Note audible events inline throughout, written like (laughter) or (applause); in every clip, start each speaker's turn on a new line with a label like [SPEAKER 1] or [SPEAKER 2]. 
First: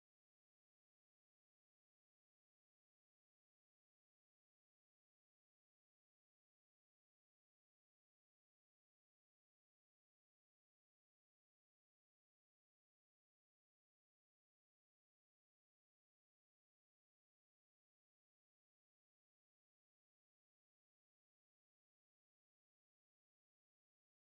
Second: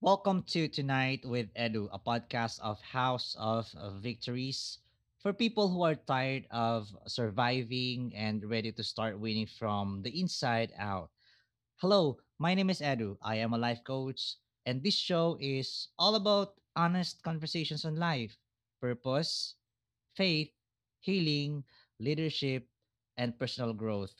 [SPEAKER 1] Welcome to Tonight with Edu, a podcast of House of Victories for people who are tired of surviving and ready to start winning from the inside out. Hello, my name is Edu. I am a life coach, and this show is all about honest conversations on life, purpose, faith, healing, leadership, and personal growth.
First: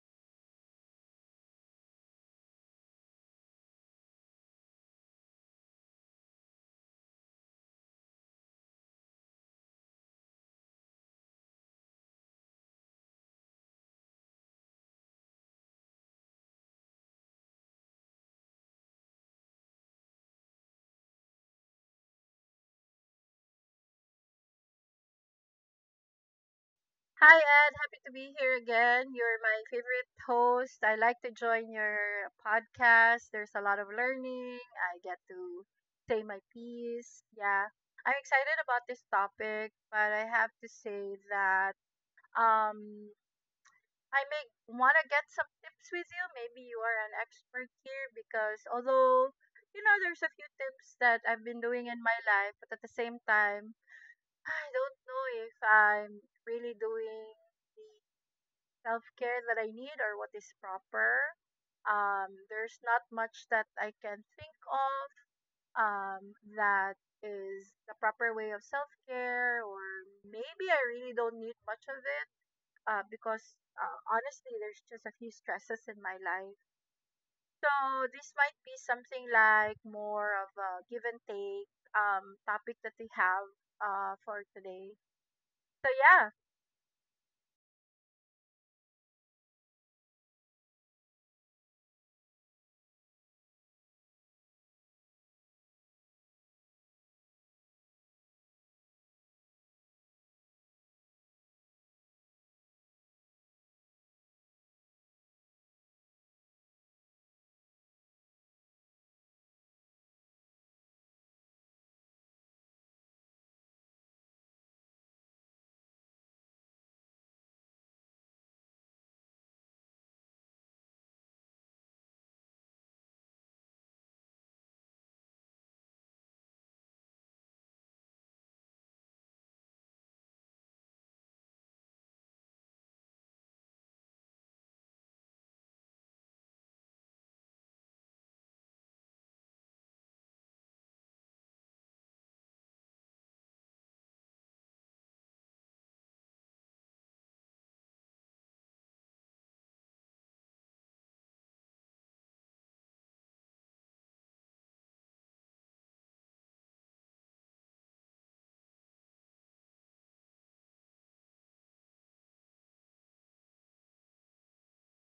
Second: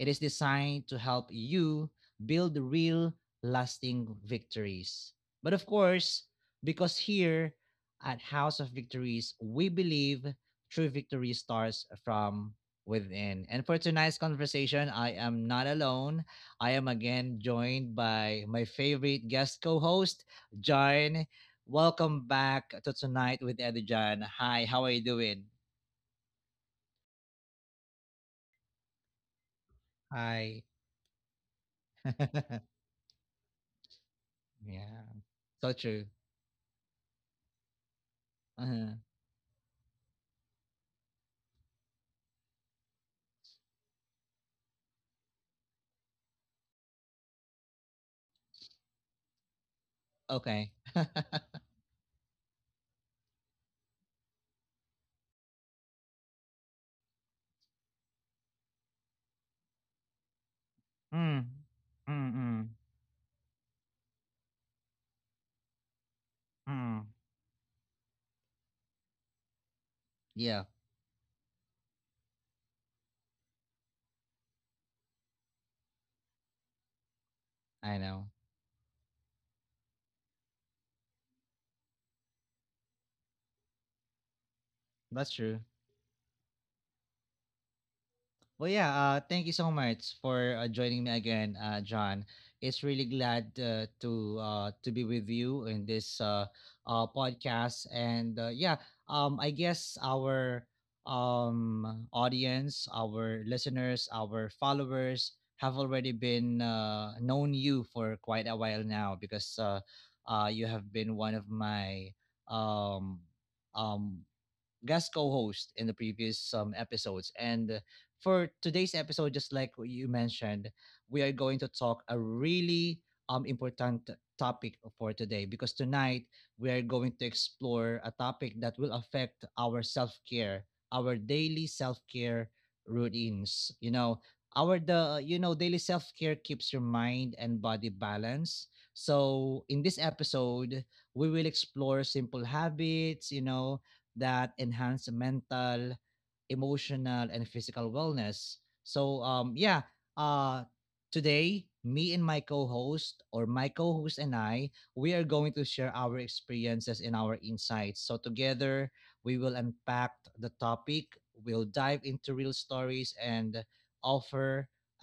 [SPEAKER 1] It is designed to help you build real, lasting victories. But of course, because here at House of Victories, we believe true victory starts from within. And for tonight's conversation, I am not alone. I am again joined by my favorite guest co-host, John. Welcome back to Tonight with Eddie John. Hi, how are you doing?
[SPEAKER 2] Hi, Ed. Happy to be here again. You're my favorite
[SPEAKER 1] Hi.
[SPEAKER 2] host. I like to join your
[SPEAKER 1] (laughs)
[SPEAKER 2] podcast. There's a lot of learning. I
[SPEAKER 1] Yeah,
[SPEAKER 2] get to
[SPEAKER 1] so true.
[SPEAKER 2] say my piece. Yeah. I'm excited about this
[SPEAKER 1] Uh-huh.
[SPEAKER 2] topic, but I have to say that um, I may want to get some tips with you. Maybe you are an expert here because although, you know, there's a few
[SPEAKER 1] Okay. (laughs)
[SPEAKER 2] tips
[SPEAKER 1] mm.
[SPEAKER 2] that I've been doing in my life, but at the same time, I don't know if I'm really doing self care that I need or what is proper.
[SPEAKER 1] Mm-mm.
[SPEAKER 2] There's not much that I can think of that
[SPEAKER 1] Mm.
[SPEAKER 2] is the proper way of self care, or
[SPEAKER 1] Yeah,
[SPEAKER 2] maybe I really don't need much of it because honestly, there's just a few stresses in my life.
[SPEAKER 1] I
[SPEAKER 2] So
[SPEAKER 1] know.
[SPEAKER 2] this might be something like more of a give and take topic that we have for today.
[SPEAKER 1] That's true.
[SPEAKER 2] So yeah.
[SPEAKER 1] Well, yeah, thank you so much for joining me again, John. It's really glad to be with you in this podcast, and yeah, I guess our audience, our listeners, our followers have already been known you for quite a while now because you have been one of my um, um, guest co-host in the previous episodes. And for today's episode, just like you mentioned, we are going to talk a really important topic for today because tonight we are going to explore a topic that will affect our self-care, our daily self-care routines. You know, our the you know daily self-care keeps your mind and body balanced. So in this episode, we will explore simple habits, you know, that enhance the mental, emotional, and physical wellness. So uh today me and my co-host or my co-host and I, we are going to share our experiences and our insights. So together we will unpack the topic, we'll dive into real stories and offer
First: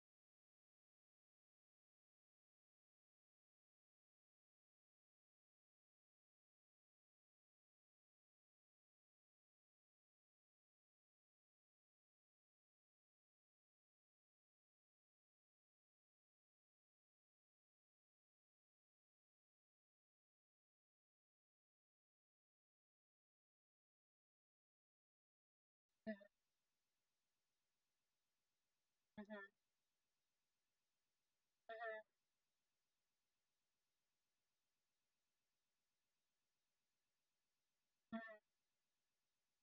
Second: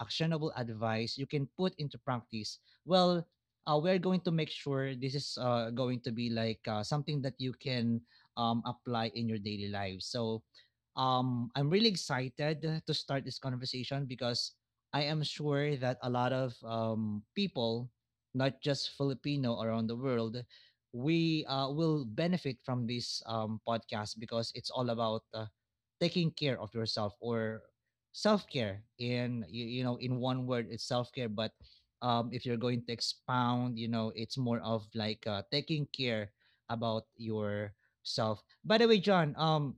[SPEAKER 1] actionable advice you can put into practice. Well, we're going to make sure this is going to be like something that you can apply in your daily life. So I'm really excited to start this conversation because I am sure that a lot of people, not just Filipino around the world, we will benefit from this podcast because it's all about taking care of yourself, or self-care.
[SPEAKER 2] Mhm,
[SPEAKER 1] In
[SPEAKER 2] mhm,
[SPEAKER 1] you, you know, in one word it's self-care, but if you're going to expound, you know, it's more of like taking care about your
[SPEAKER 2] mhm,
[SPEAKER 1] self. By the way, John, um,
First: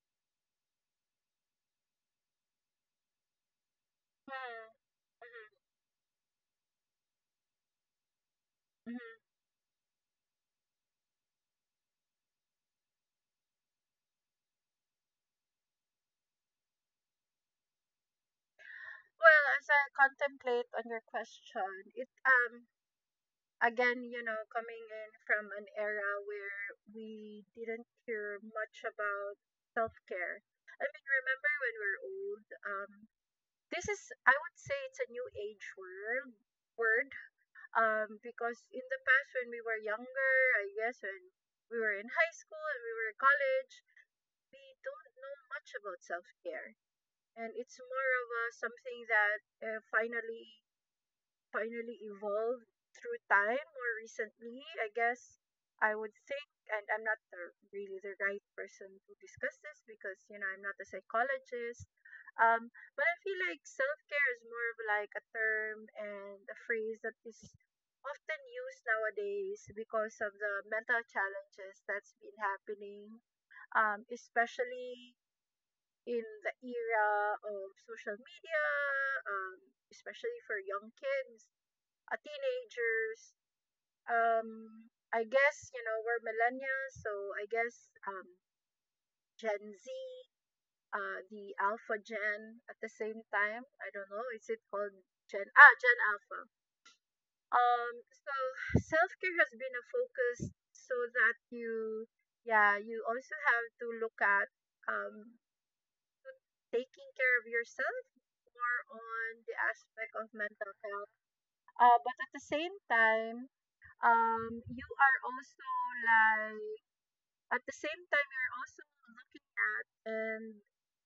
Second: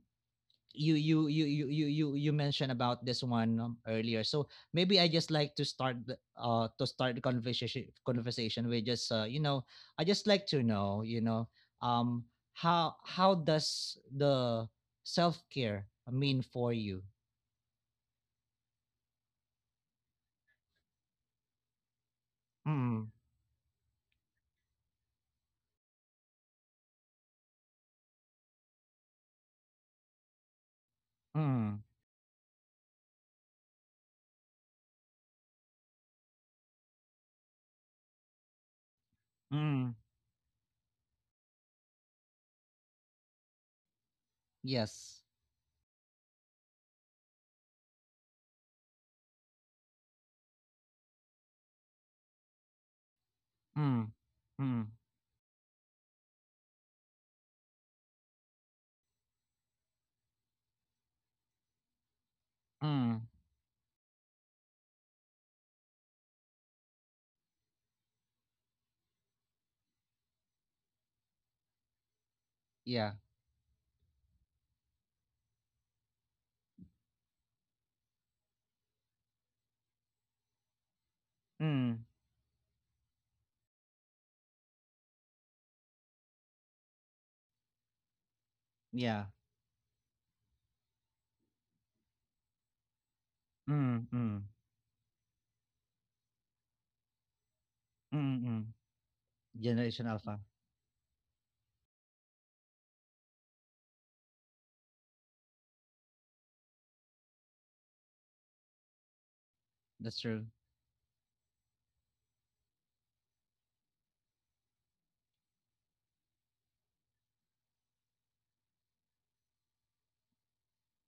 [SPEAKER 1] you you you you you you you mentioned about this one earlier,
[SPEAKER 2] mhm,
[SPEAKER 1] so
[SPEAKER 2] mhm,
[SPEAKER 1] maybe I just like to start the conversation with
[SPEAKER 2] mhm, mhm.
[SPEAKER 1] just I just like to know, you know, um how does the self care mean for you?
[SPEAKER 2] Well, as I contemplate on your question, it
[SPEAKER 1] Mm
[SPEAKER 2] again, you know, coming in from an era where we didn't hear much about self care. I mean, remember when
[SPEAKER 1] mm
[SPEAKER 2] we're old? This is I would say it's a new age word. Because in the past when we were
[SPEAKER 1] mm
[SPEAKER 2] younger, I guess when we were in high school and we were in college, we don't
[SPEAKER 1] yes
[SPEAKER 2] know much about self care. And it's more of a something that finally evolved through time more
[SPEAKER 1] mm
[SPEAKER 2] recently,
[SPEAKER 1] mm
[SPEAKER 2] I guess I would think, and I'm not the, really the right person to discuss this because, you know, I'm not a psychologist. Um, but I
[SPEAKER 1] mm
[SPEAKER 2] feel like self care is more of like a term and a phrase that is often used nowadays because of the mental challenges that's been
[SPEAKER 1] yeah
[SPEAKER 2] happening, especially in the era of social media, um, especially for young kids
[SPEAKER 1] mm
[SPEAKER 2] teenagers. Um, I guess you know we're millennials, so I guess
[SPEAKER 1] yeah
[SPEAKER 2] Gen Z, the Alpha Gen at the same time. I
[SPEAKER 1] mm
[SPEAKER 2] don't know.
[SPEAKER 1] mm
[SPEAKER 2] Is it called Gen? Ah, Gen Alpha.
[SPEAKER 1] mm
[SPEAKER 2] So
[SPEAKER 1] mm
[SPEAKER 2] self care has been a
[SPEAKER 1] Generation Alpha.
[SPEAKER 2] focus so that you, yeah, you also have to look at um taking care of yourself more on the aspect
[SPEAKER 1] That's
[SPEAKER 2] of
[SPEAKER 1] true.
[SPEAKER 2] mental health. But at the same time, you are also like at the same time you're also looking at and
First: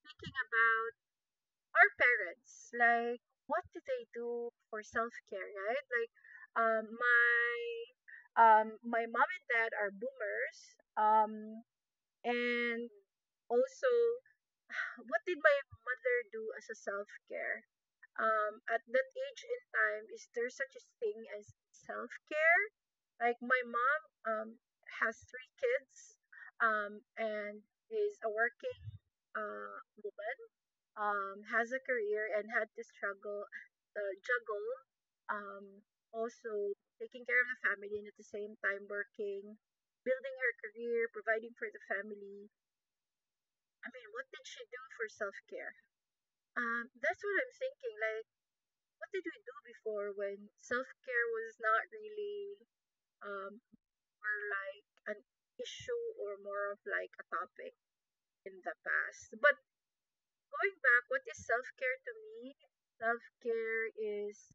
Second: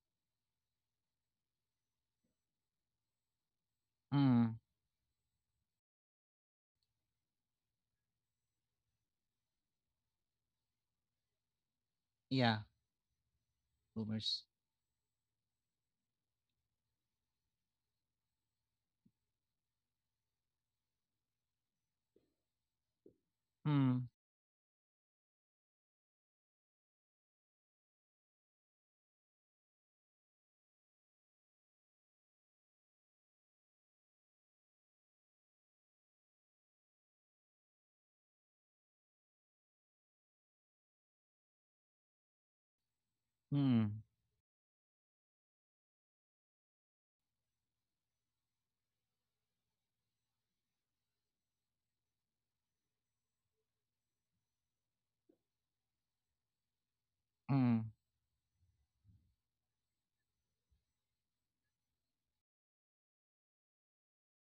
[SPEAKER 2] thinking about our parents, like what do they do
[SPEAKER 1] Mm,
[SPEAKER 2] for self-care, right? Like my my mom and dad are boomers, um,
[SPEAKER 1] yeah,
[SPEAKER 2] and also,
[SPEAKER 1] boomers.
[SPEAKER 2] what did my mother do as a self care? At that age and time, is there such a thing as self care? Like my mom
[SPEAKER 1] Mm,
[SPEAKER 2] has 3 kids, and is a working woman, has a career and had to struggle, juggle, um, also taking care of the family and at the same time working, building her career, providing for the family. I
[SPEAKER 1] mm,
[SPEAKER 2] mean, what did she do for self care? That's what I'm thinking. Like, what did we do before when self care was not really um more like an issue or more of like a topic
[SPEAKER 1] mm,
[SPEAKER 2] in the past? But going back, what is self care to me? Self care is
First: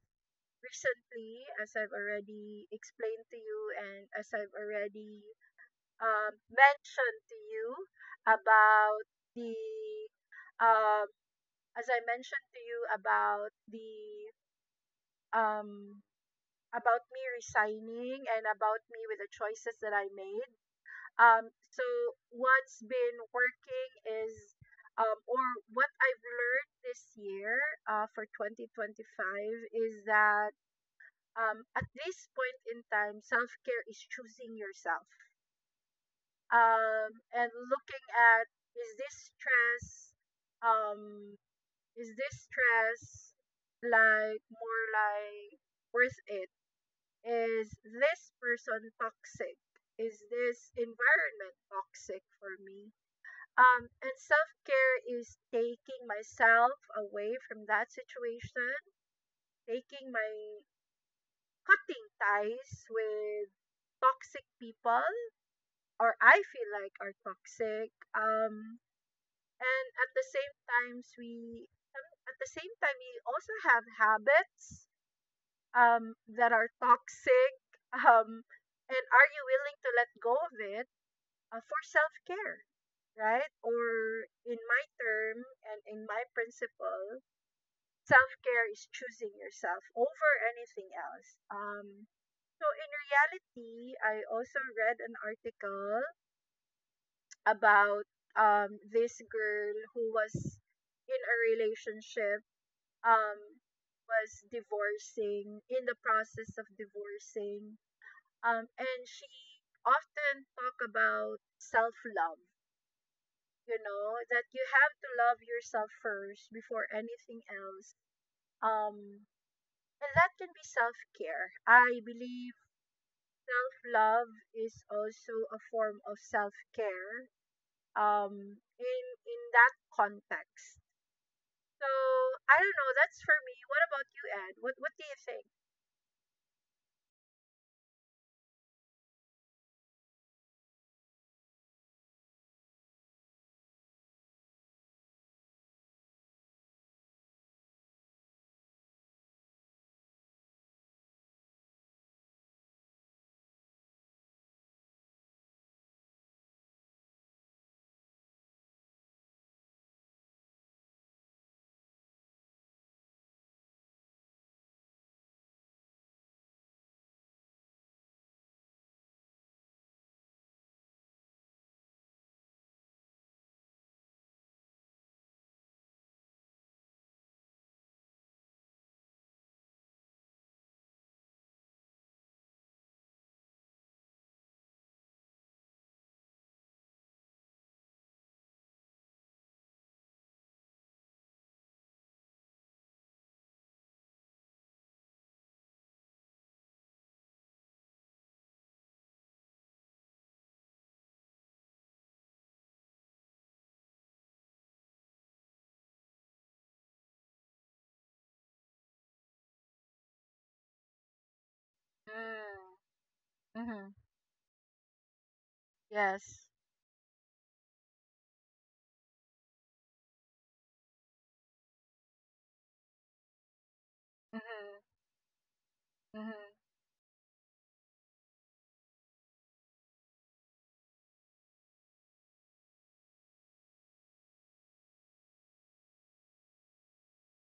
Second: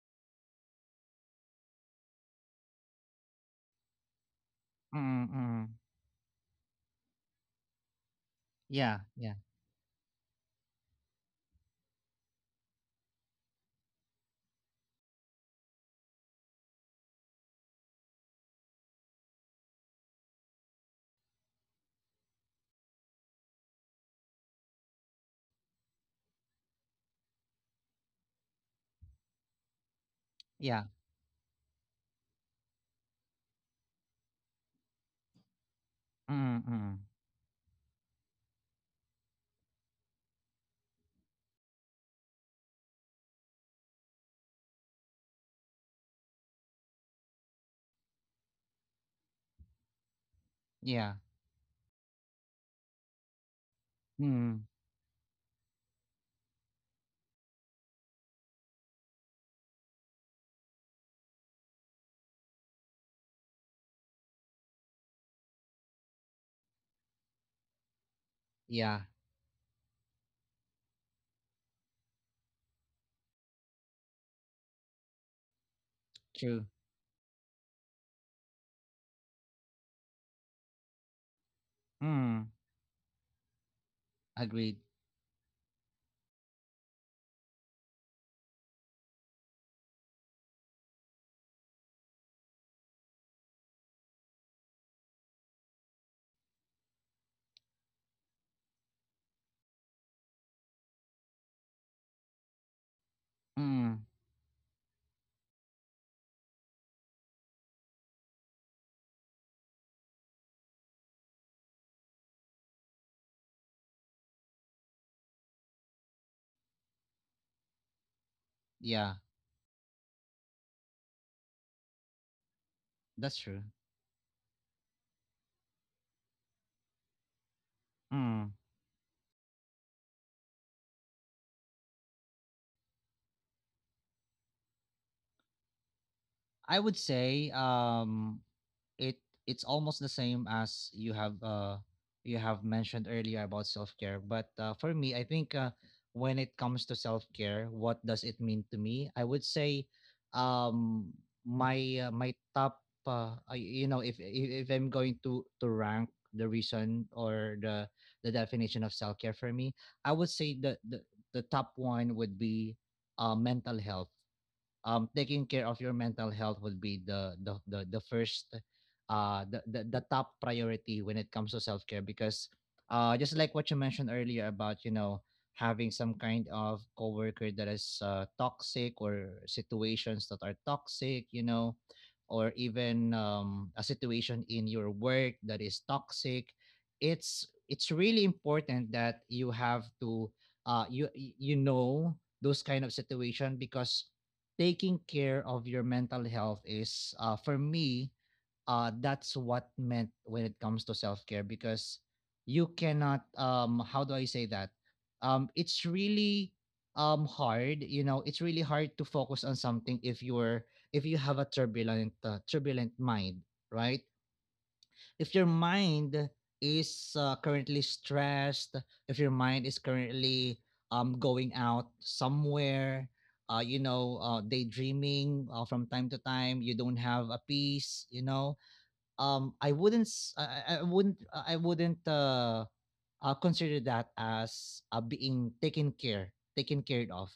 [SPEAKER 2] Recently, as I've already explained to you, and as I've
[SPEAKER 1] mm,
[SPEAKER 2] already
[SPEAKER 1] mm.
[SPEAKER 2] mentioned to you
[SPEAKER 1] Yeah,
[SPEAKER 2] about
[SPEAKER 1] yeah,
[SPEAKER 2] the um as I mentioned to you about the um about me resigning and about me with the choices that I made. So what's been working is, or what I've learned this year, for 2025 is that,
[SPEAKER 1] yeah.
[SPEAKER 2] at this point in time, self care is choosing yourself.
[SPEAKER 1] Mm, mm,
[SPEAKER 2] And looking at, is this stress, um, is this stress like more like worth it? Is this person toxic? Is this
[SPEAKER 1] yeah,
[SPEAKER 2] environment toxic for me? And self
[SPEAKER 1] mm,
[SPEAKER 2] care is taking myself away from that situation, taking my cutting ties with toxic people or I feel like are toxic.
[SPEAKER 1] yeah.
[SPEAKER 2] And times we at the same time we also have habits that are
[SPEAKER 1] True.
[SPEAKER 2] toxic? Um, and are you willing to let go of it for self
[SPEAKER 1] Mm,
[SPEAKER 2] care, right? Or in my
[SPEAKER 1] agreed.
[SPEAKER 2] term and in my principle, self care is choosing yourself over anything else. So in reality, I also read an article about this girl who was in a relationship um,
[SPEAKER 1] Mm,
[SPEAKER 2] was divorcing in the process of divorcing. And she often talk about self love. You know that you have to love yourself first before anything else. Um,
[SPEAKER 1] yeah,
[SPEAKER 2] and that can be self care. I believe
[SPEAKER 1] that's
[SPEAKER 2] self
[SPEAKER 1] true.
[SPEAKER 2] love is also a form of self care.
[SPEAKER 1] Mm.
[SPEAKER 2] In that context. So I don't know. That's for me. What about you, Ed? What do you think?
[SPEAKER 1] I would say it it's almost the same as you have mentioned earlier about self-care, but for me I think when it comes to self-care, what does it mean to me? I would say um my my top you know, if I'm going to rank the reason or the definition of self-care for me, I would say the top one would be mental health. Taking care of your mental health would be the first the top priority when it comes to self-care, because just like what you mentioned earlier, about you know, having some kind of coworker that is toxic, or situations that are toxic, you know, or even a situation in your work that is toxic. It's really important that you have to uh you you know those kind of situation, because taking care of your mental health is, for me, that's what meant when it comes to self-care. Because you cannot, how do I say that? It's really hard, you know, it's really hard to focus on something if you're, if you have a turbulent uh,
[SPEAKER 2] Mm.
[SPEAKER 1] turbulent mind.
[SPEAKER 2] Mm-hmm.
[SPEAKER 1] Right? If your mind
[SPEAKER 2] Yes.
[SPEAKER 1] is currently stressed, if your mind is currently going out somewhere, you know,
[SPEAKER 2] Mm-hmm.
[SPEAKER 1] daydreaming from time to time,
[SPEAKER 2] Mm-hmm.
[SPEAKER 1] you don't have a peace, you know, I wouldn't s- I wouldn't consider that as being taken care of.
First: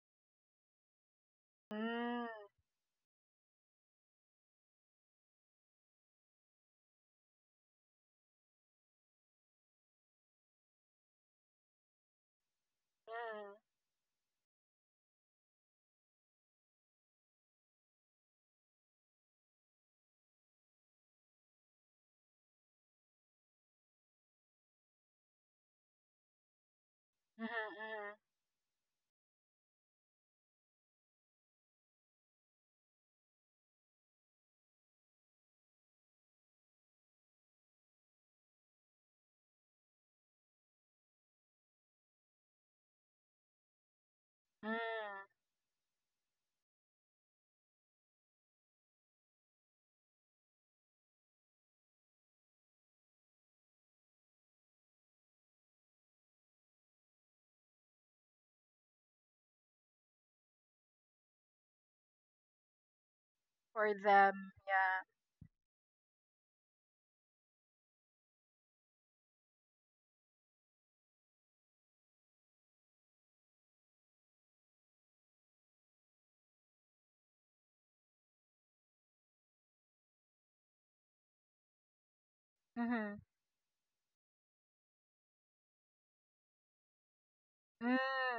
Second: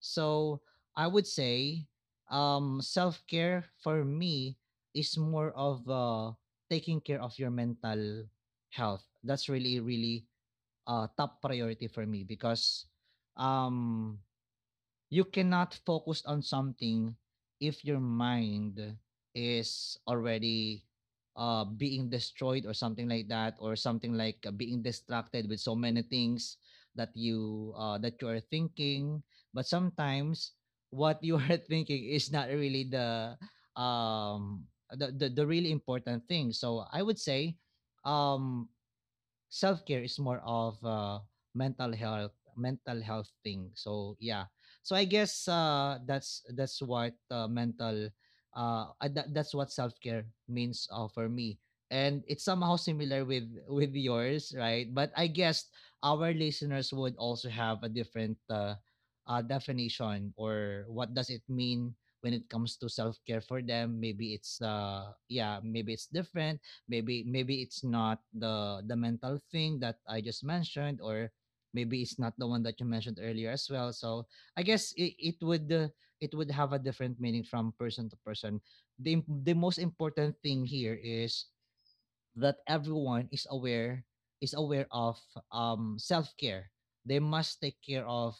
[SPEAKER 1] So I would say
[SPEAKER 2] Mm-hmm.
[SPEAKER 1] self-care for me is more of taking care of your mental health. That's really really top priority for me, because um you cannot focus on something if your mind is already being destroyed, or something like that, or something like being distracted with so many things
[SPEAKER 2] Mm-hmm, mm-hmm,
[SPEAKER 1] that you are thinking. But sometimes what you are (laughs) thinking is not really the um the really important thing. So I would say um self care is more of mental health thing. So yeah, so I
[SPEAKER 2] mm.
[SPEAKER 1] guess that's what that's what self care means for me, and it's somehow similar with yours, right? But I guess our listeners would also have a different definition or what does it mean when it comes to self care for
[SPEAKER 2] For
[SPEAKER 1] them. Maybe
[SPEAKER 2] them,
[SPEAKER 1] it's
[SPEAKER 2] yeah.
[SPEAKER 1] maybe it's different, maybe maybe it's not the the mental thing that I just mentioned, or maybe it's not the one that you mentioned earlier as well. So I guess it, it would have a different meaning from person to person. The most important thing here is that
[SPEAKER 2] Mm-hmm.
[SPEAKER 1] everyone is aware, is aware of self care. They must take
[SPEAKER 2] Mm.
[SPEAKER 1] care of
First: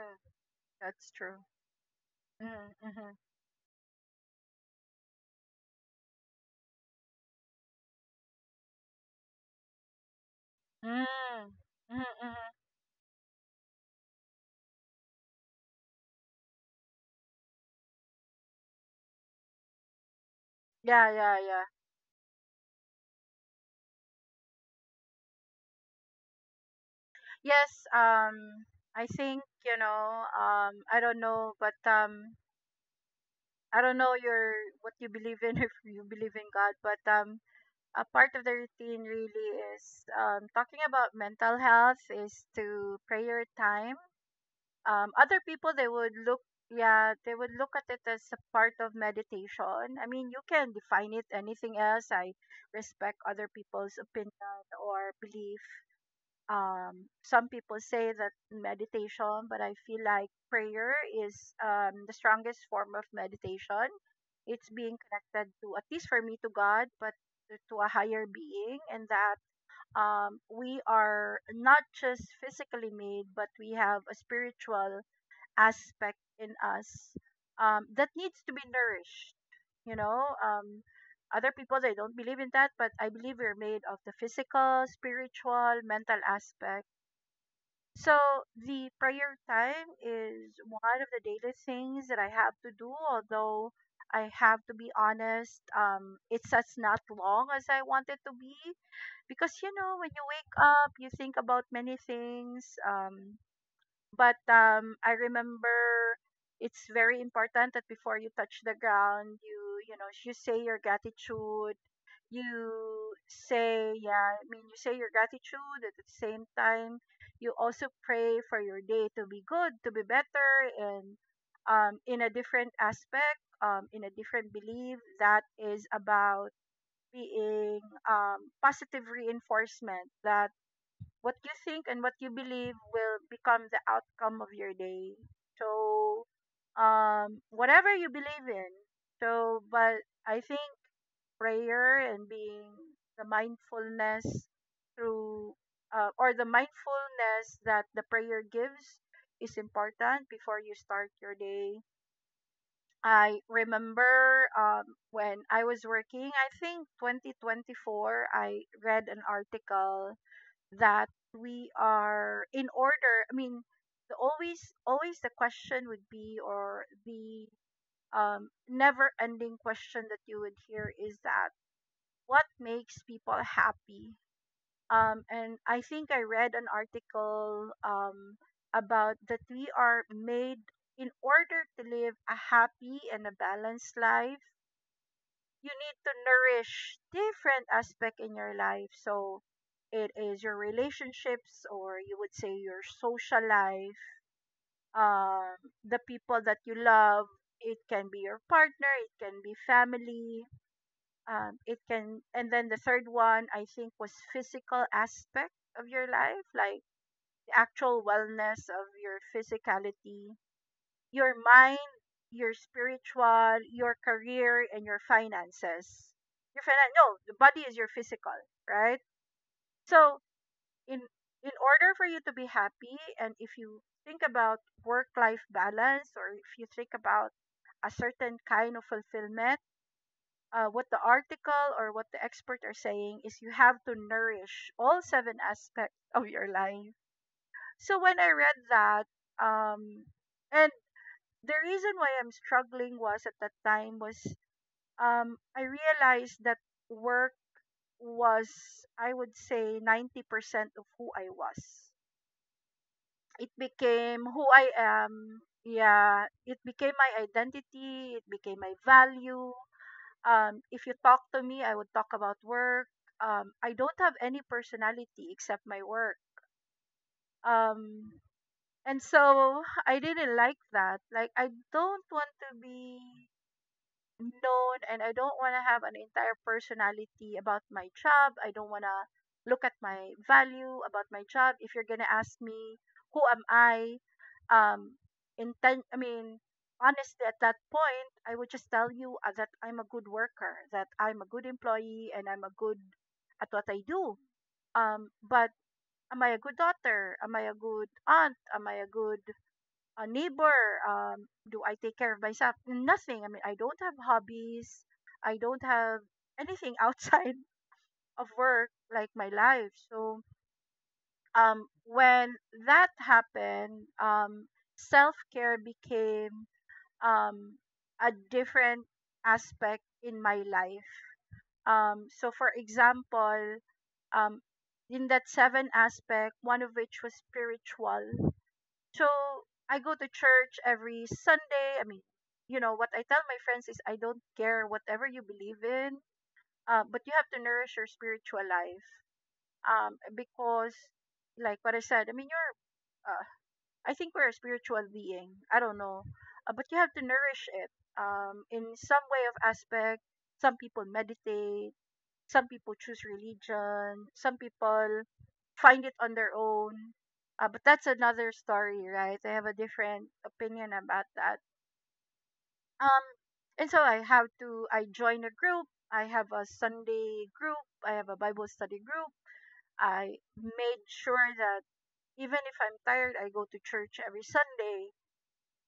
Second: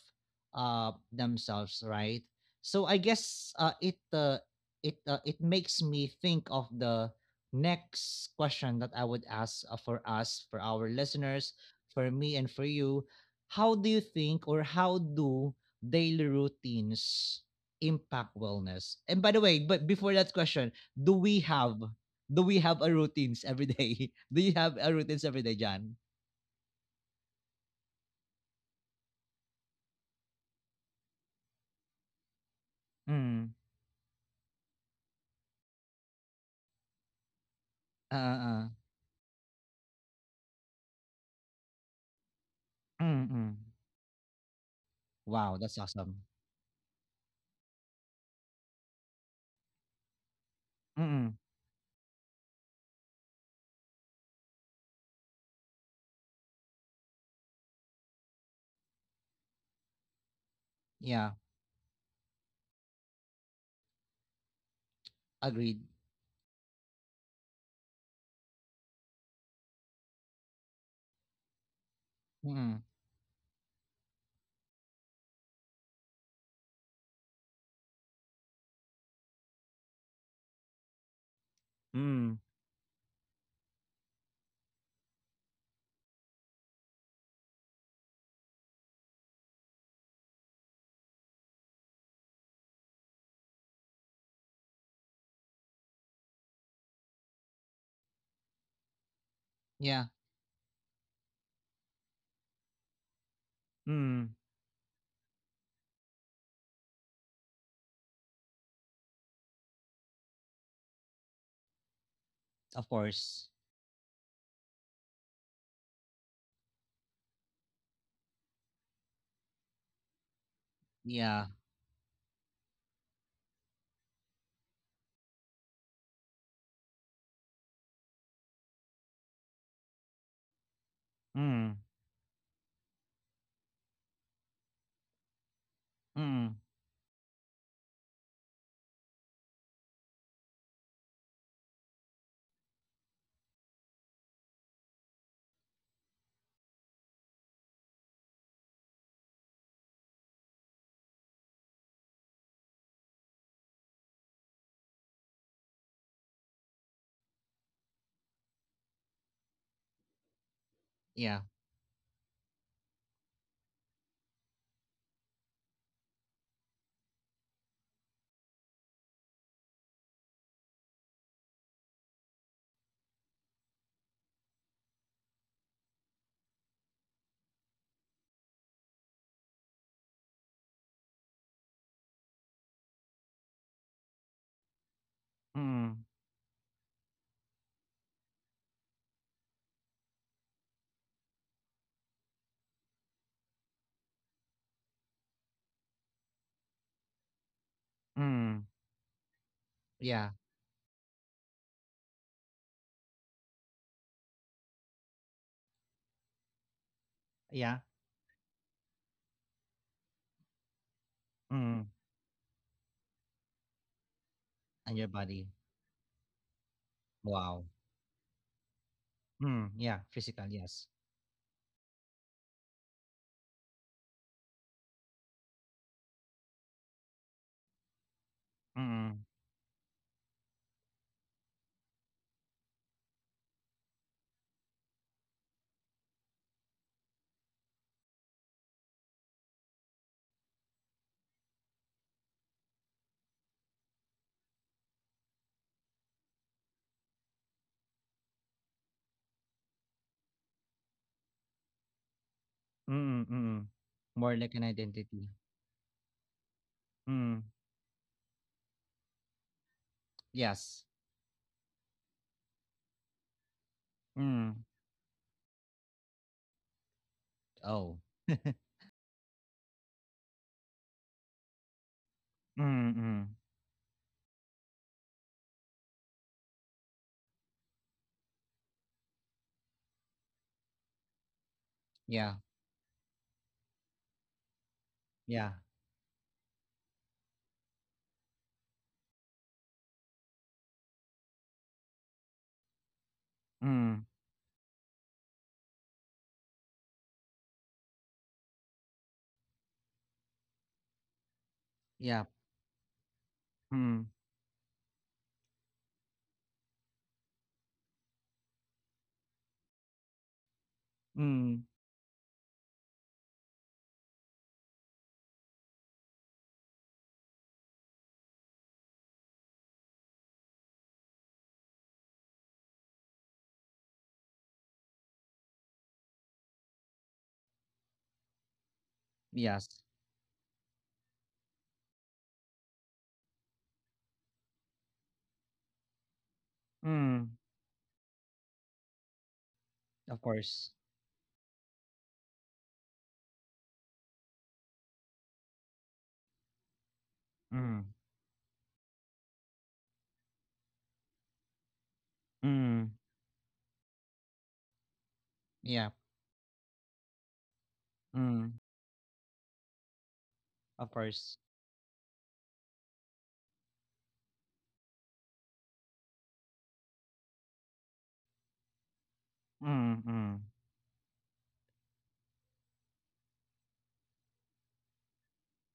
[SPEAKER 2] That's true.
[SPEAKER 1] themselves, right?
[SPEAKER 2] Mm-hmm,
[SPEAKER 1] So I
[SPEAKER 2] mm-hmm,
[SPEAKER 1] guess it makes me think of the next question that I would ask for us, for our
[SPEAKER 2] mm. Mm-hmm,
[SPEAKER 1] listeners, for
[SPEAKER 2] mm-hmm.
[SPEAKER 1] me, and for you. How do you think, or how do daily routines impact wellness? And by the way, but before that question,
[SPEAKER 2] Yeah,
[SPEAKER 1] do
[SPEAKER 2] yeah,
[SPEAKER 1] we
[SPEAKER 2] yeah.
[SPEAKER 1] have, do we have a routines every day? (laughs) Do you have a routines every day, Jan?
[SPEAKER 2] Yes, I think, you know, I don't know, but
[SPEAKER 1] Mm.
[SPEAKER 2] I don't know your what you believe in (laughs) if you believe in God, but a
[SPEAKER 1] Uh,
[SPEAKER 2] part of the
[SPEAKER 1] uh,
[SPEAKER 2] routine really is, talking about mental health, is to pray your
[SPEAKER 1] mm-mm.
[SPEAKER 2] time. Um, other
[SPEAKER 1] Wow,
[SPEAKER 2] people,
[SPEAKER 1] that's
[SPEAKER 2] they would
[SPEAKER 1] awesome.
[SPEAKER 2] look, yeah, they would look at it as a part of meditation. I mean, you can define it
[SPEAKER 1] Mm-mm.
[SPEAKER 2] anything else. I respect other people's opinion or belief. Um, some people say that meditation, but I feel like prayer
[SPEAKER 1] Yeah,
[SPEAKER 2] is the strongest form of meditation. It's being connected, to
[SPEAKER 1] agreed.
[SPEAKER 2] at least for me, to God, but to a higher being, and that we are not just
[SPEAKER 1] Mm-mm.
[SPEAKER 2] physically made, but we have a spiritual aspect in us that needs to be nourished. You know, other people they don't
[SPEAKER 1] Mm.
[SPEAKER 2] believe in that, but I believe we're made of the physical, spiritual, mental aspect. So the prayer time is one of the daily things that I have to do. Although I have to be honest, it's as not long as I want it to be because you know
[SPEAKER 1] Yeah,
[SPEAKER 2] when you wake up, you think about many things.
[SPEAKER 1] mm.
[SPEAKER 2] But I remember it's very important that before you touch the ground, you know you say your gratitude.
[SPEAKER 1] Of
[SPEAKER 2] You
[SPEAKER 1] course.
[SPEAKER 2] say, yeah, I mean, you say your gratitude at the same time. You also pray for your day to be good, to be better, and
[SPEAKER 1] Yeah,
[SPEAKER 2] in a different aspect, in a different belief that is about being positive reinforcement that what you
[SPEAKER 1] mm,
[SPEAKER 2] think and what you believe will become the outcome of your day. So,
[SPEAKER 1] mm.
[SPEAKER 2] whatever you believe in. So, but I think prayer and being the mindfulness through, or the mindfulness that the prayer gives is important before you start your day. I remember when I was working, I think 2024, I read an article that
[SPEAKER 1] Yeah,
[SPEAKER 2] we are in order, I mean, the always always the question would be, or the never ending question that you would hear is that, what makes people happy? Um, and I think I read an article about that we are made in order to live a happy and a balanced life. You need
[SPEAKER 1] mm,
[SPEAKER 2] to nourish different aspect in your life. So it is your relationships, or you would say your social life, um, the people that you love. It can be your
[SPEAKER 1] mm,
[SPEAKER 2] partner, it can be
[SPEAKER 1] yeah.
[SPEAKER 2] family, it can, and then the third one I think was physical aspect of your life, like the
[SPEAKER 1] Yeah.
[SPEAKER 2] actual wellness of your physicality, your mind,
[SPEAKER 1] Mm.
[SPEAKER 2] your spiritual, your career, and
[SPEAKER 1] And
[SPEAKER 2] your
[SPEAKER 1] your body.
[SPEAKER 2] finances. Your finan- no, the body
[SPEAKER 1] Wow.
[SPEAKER 2] is your physical, right?
[SPEAKER 1] Mm. Yeah.
[SPEAKER 2] So
[SPEAKER 1] Physical, yes.
[SPEAKER 2] in in order for you to be happy, and if you think about work life balance, or if you think about a certain kind of
[SPEAKER 1] Mm.
[SPEAKER 2] fulfillment, what the article or what the expert are saying is you have to nourish all 7 aspects of your life. So when I read that, um, and the reason why I'm struggling was at that time was I realized that work was, I would say, 90% of who I was.
[SPEAKER 1] Mm.
[SPEAKER 2] It
[SPEAKER 1] Mm.
[SPEAKER 2] became
[SPEAKER 1] More
[SPEAKER 2] who
[SPEAKER 1] like an
[SPEAKER 2] I
[SPEAKER 1] identity.
[SPEAKER 2] am. Yeah, it became my
[SPEAKER 1] Mm.
[SPEAKER 2] identity, it became my value. Um,
[SPEAKER 1] Yes.
[SPEAKER 2] if you talk to me, I would talk about work. Um, I don't have any
[SPEAKER 1] Mm.
[SPEAKER 2] personality except my work.
[SPEAKER 1] Oh.
[SPEAKER 2] Um,
[SPEAKER 1] (laughs)
[SPEAKER 2] and so I didn't like that. Like, I don't want to
[SPEAKER 1] Mm, mm.
[SPEAKER 2] be known and I don't want to have an entire personality about my job. I don't want to look at my value about my job. If you're going to
[SPEAKER 1] Yeah,
[SPEAKER 2] ask me who am I um
[SPEAKER 1] yeah.
[SPEAKER 2] inten- I mean honestly at that point I would just tell you that I'm a good worker, that I'm a good employee and I'm a good at what I
[SPEAKER 1] Mm,
[SPEAKER 2] do. Um, but am I a good daughter? Am I a good aunt? Am I a good, a neighbor? Do I take care
[SPEAKER 1] yeah.
[SPEAKER 2] of myself? Nothing. I mean, I don't have
[SPEAKER 1] Mm,
[SPEAKER 2] hobbies. I don't have anything outside (laughs) of work, like my life. So
[SPEAKER 1] mm.
[SPEAKER 2] when that happened, self care became, um a different aspect in my life. So for example, um in that seven aspect, one of which was spiritual, so
[SPEAKER 1] Yes.
[SPEAKER 2] I go to church every Sunday. I mean, what I tell my friends is I don't care whatever you believe in, but you have
[SPEAKER 1] Mm,
[SPEAKER 2] to nourish your spiritual life.
[SPEAKER 1] of course.
[SPEAKER 2] Because, like what I said, I mean, uh, I think we're a spiritual being. I don't know. But you have to nourish it
[SPEAKER 1] Mm,
[SPEAKER 2] in some way of aspect. Some people meditate, some people
[SPEAKER 1] mm.
[SPEAKER 2] choose religion. Some people
[SPEAKER 1] Yeah.
[SPEAKER 2] find it on their own. But that's another
[SPEAKER 1] Mm,
[SPEAKER 2] story, right? I have a different opinion
[SPEAKER 1] of
[SPEAKER 2] about
[SPEAKER 1] course.
[SPEAKER 2] that. Um, and so I join a group. I have a Sunday group. I have a Bible study group.
[SPEAKER 1] Mm,
[SPEAKER 2] I
[SPEAKER 1] mm.
[SPEAKER 2] made sure that even if I'm tired, I go to church every Sunday.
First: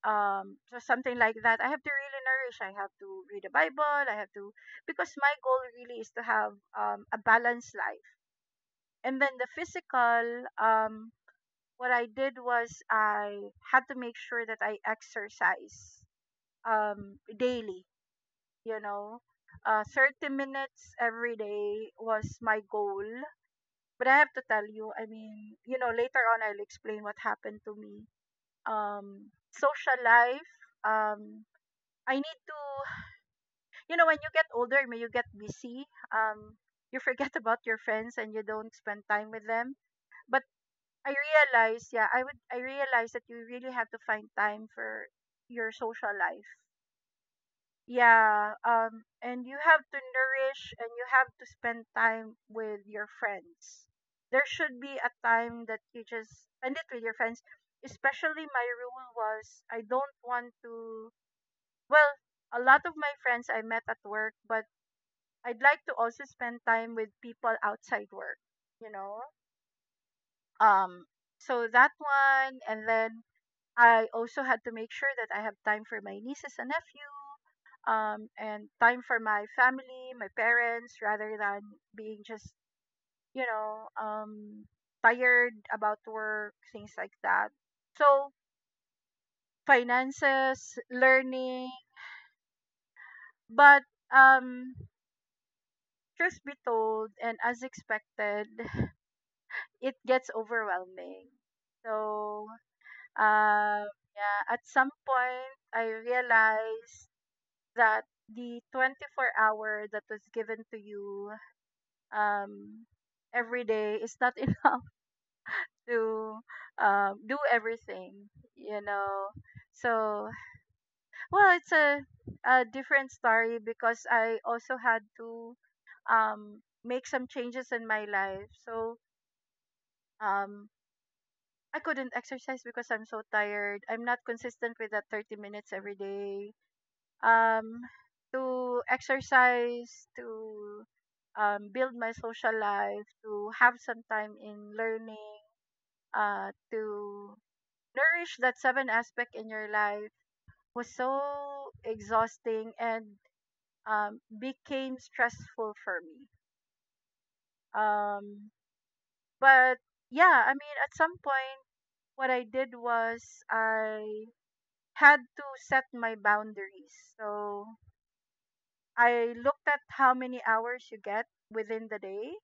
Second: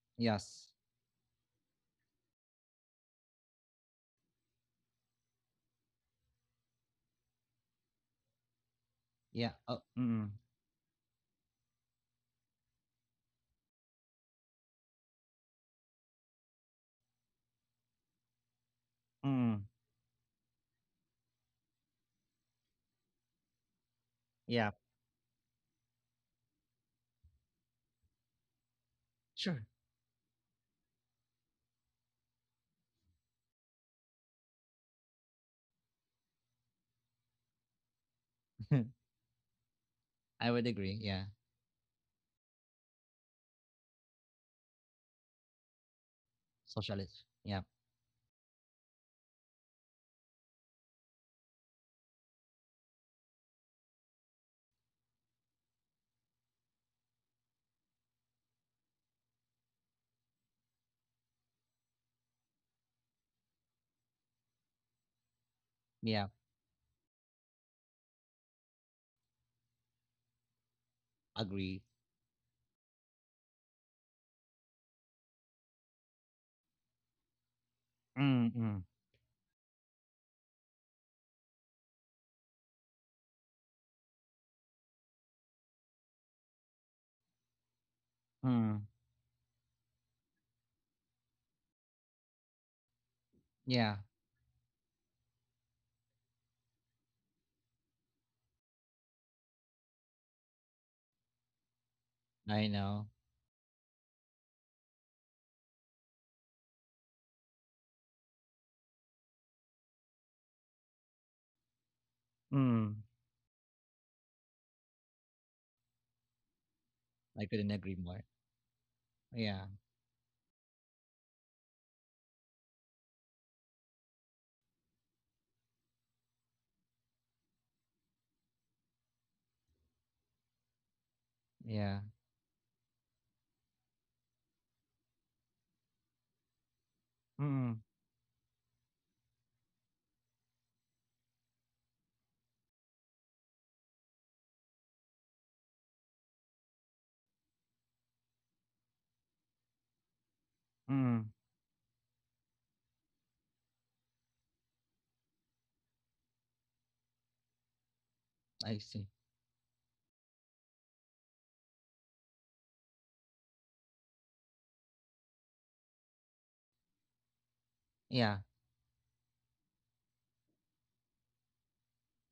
[SPEAKER 1] Yes.
[SPEAKER 2] So something like that. I have to really nourish. I have to read the Bible. Because my goal really is to have a balanced life, and then the
[SPEAKER 1] Yeah. Oh, mm,
[SPEAKER 2] physical. um what I did was I had to make sure that I exercise daily, you know
[SPEAKER 1] mm.
[SPEAKER 2] 30 minutes every day was my goal. But I have to tell
[SPEAKER 1] Yeah.
[SPEAKER 2] you, I mean, later on I'll explain what happened to me.
[SPEAKER 1] Sure.
[SPEAKER 2] Social life. um I need to, when you get older, when you get busy, um you forget (laughs) about your friends and you don't spend time with them.
[SPEAKER 1] (laughs)
[SPEAKER 2] But
[SPEAKER 1] I would agree.
[SPEAKER 2] I
[SPEAKER 1] Yeah.
[SPEAKER 2] realize, yeah, I realize that you really have to find time for your social life.
[SPEAKER 1] Socialist. Yeah.
[SPEAKER 2] Yeah, and you have to nourish and you have to spend time with your friends. There should be a time that you just spend it with your friends. Especially my rule was I don't want to well, a lot of my friends I met at work, but I'd like to also
[SPEAKER 1] Yeah.
[SPEAKER 2] spend time with people outside work, you know? Um so
[SPEAKER 1] Agree.
[SPEAKER 2] that one. And then I also had to make sure that I have time for my nieces and nephew,
[SPEAKER 1] Mm,
[SPEAKER 2] and
[SPEAKER 1] mm.
[SPEAKER 2] time for my family, my parents, rather than being just, you know, um, tired about work, things like that. So,
[SPEAKER 1] Mm.
[SPEAKER 2] finances, learning, but
[SPEAKER 1] Yeah.
[SPEAKER 2] um, truth be told, and as expected, (sighs) (laughs) it gets overwhelming. So,
[SPEAKER 1] I know.
[SPEAKER 2] um, yeah, at some point, I realized that the 24 hour that was given to you, um,
[SPEAKER 1] Mm.
[SPEAKER 2] every day, is not (laughs) enough to do
[SPEAKER 1] I couldn't agree
[SPEAKER 2] everything,
[SPEAKER 1] more.
[SPEAKER 2] you know.
[SPEAKER 1] Yeah.
[SPEAKER 2] So, well, it's a different story because I also had to make some changes in my life. So, um, I
[SPEAKER 1] Yeah.
[SPEAKER 2] couldn't exercise because I'm so tired. I'm not consistent with that 30 minutes every day. um,
[SPEAKER 1] Mm,
[SPEAKER 2] to exercise, to build my social life, to have some time in learning, to nourish that seven aspect in your life was
[SPEAKER 1] mm.
[SPEAKER 2] so exhausting and became stressful for me. Um,
[SPEAKER 1] I see.
[SPEAKER 2] but yeah, I mean, at some point, what I did was I had to set my boundaries. So
[SPEAKER 1] Yeah.
[SPEAKER 2] I looked at how many hours you get within the day.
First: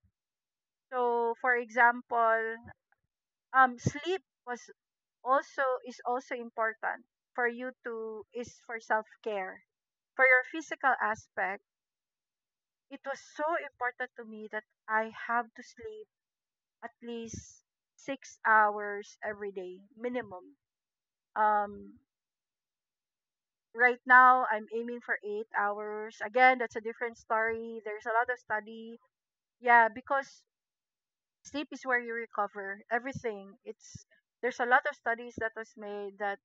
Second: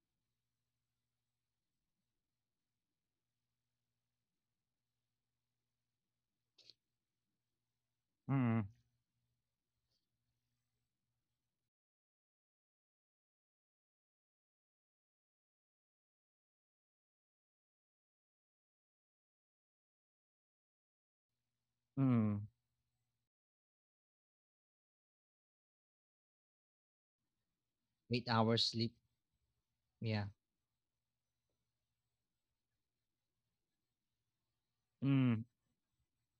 [SPEAKER 2] So, for example, sleep was also is also important for you to is
[SPEAKER 1] Mm.
[SPEAKER 2] for self care. For your physical aspect, it was so important to me that I have to sleep at least 6 hours every day minimum. Um,
[SPEAKER 1] Mm.
[SPEAKER 2] right now I'm aiming for 8 hours. Again, that's a different story. There's a lot
[SPEAKER 1] 8
[SPEAKER 2] of
[SPEAKER 1] hours
[SPEAKER 2] study.
[SPEAKER 1] sleep.
[SPEAKER 2] Yeah,
[SPEAKER 1] Yeah.
[SPEAKER 2] because sleep is where you recover everything. It's There's a lot of studies
[SPEAKER 1] Mm.
[SPEAKER 2] that was made that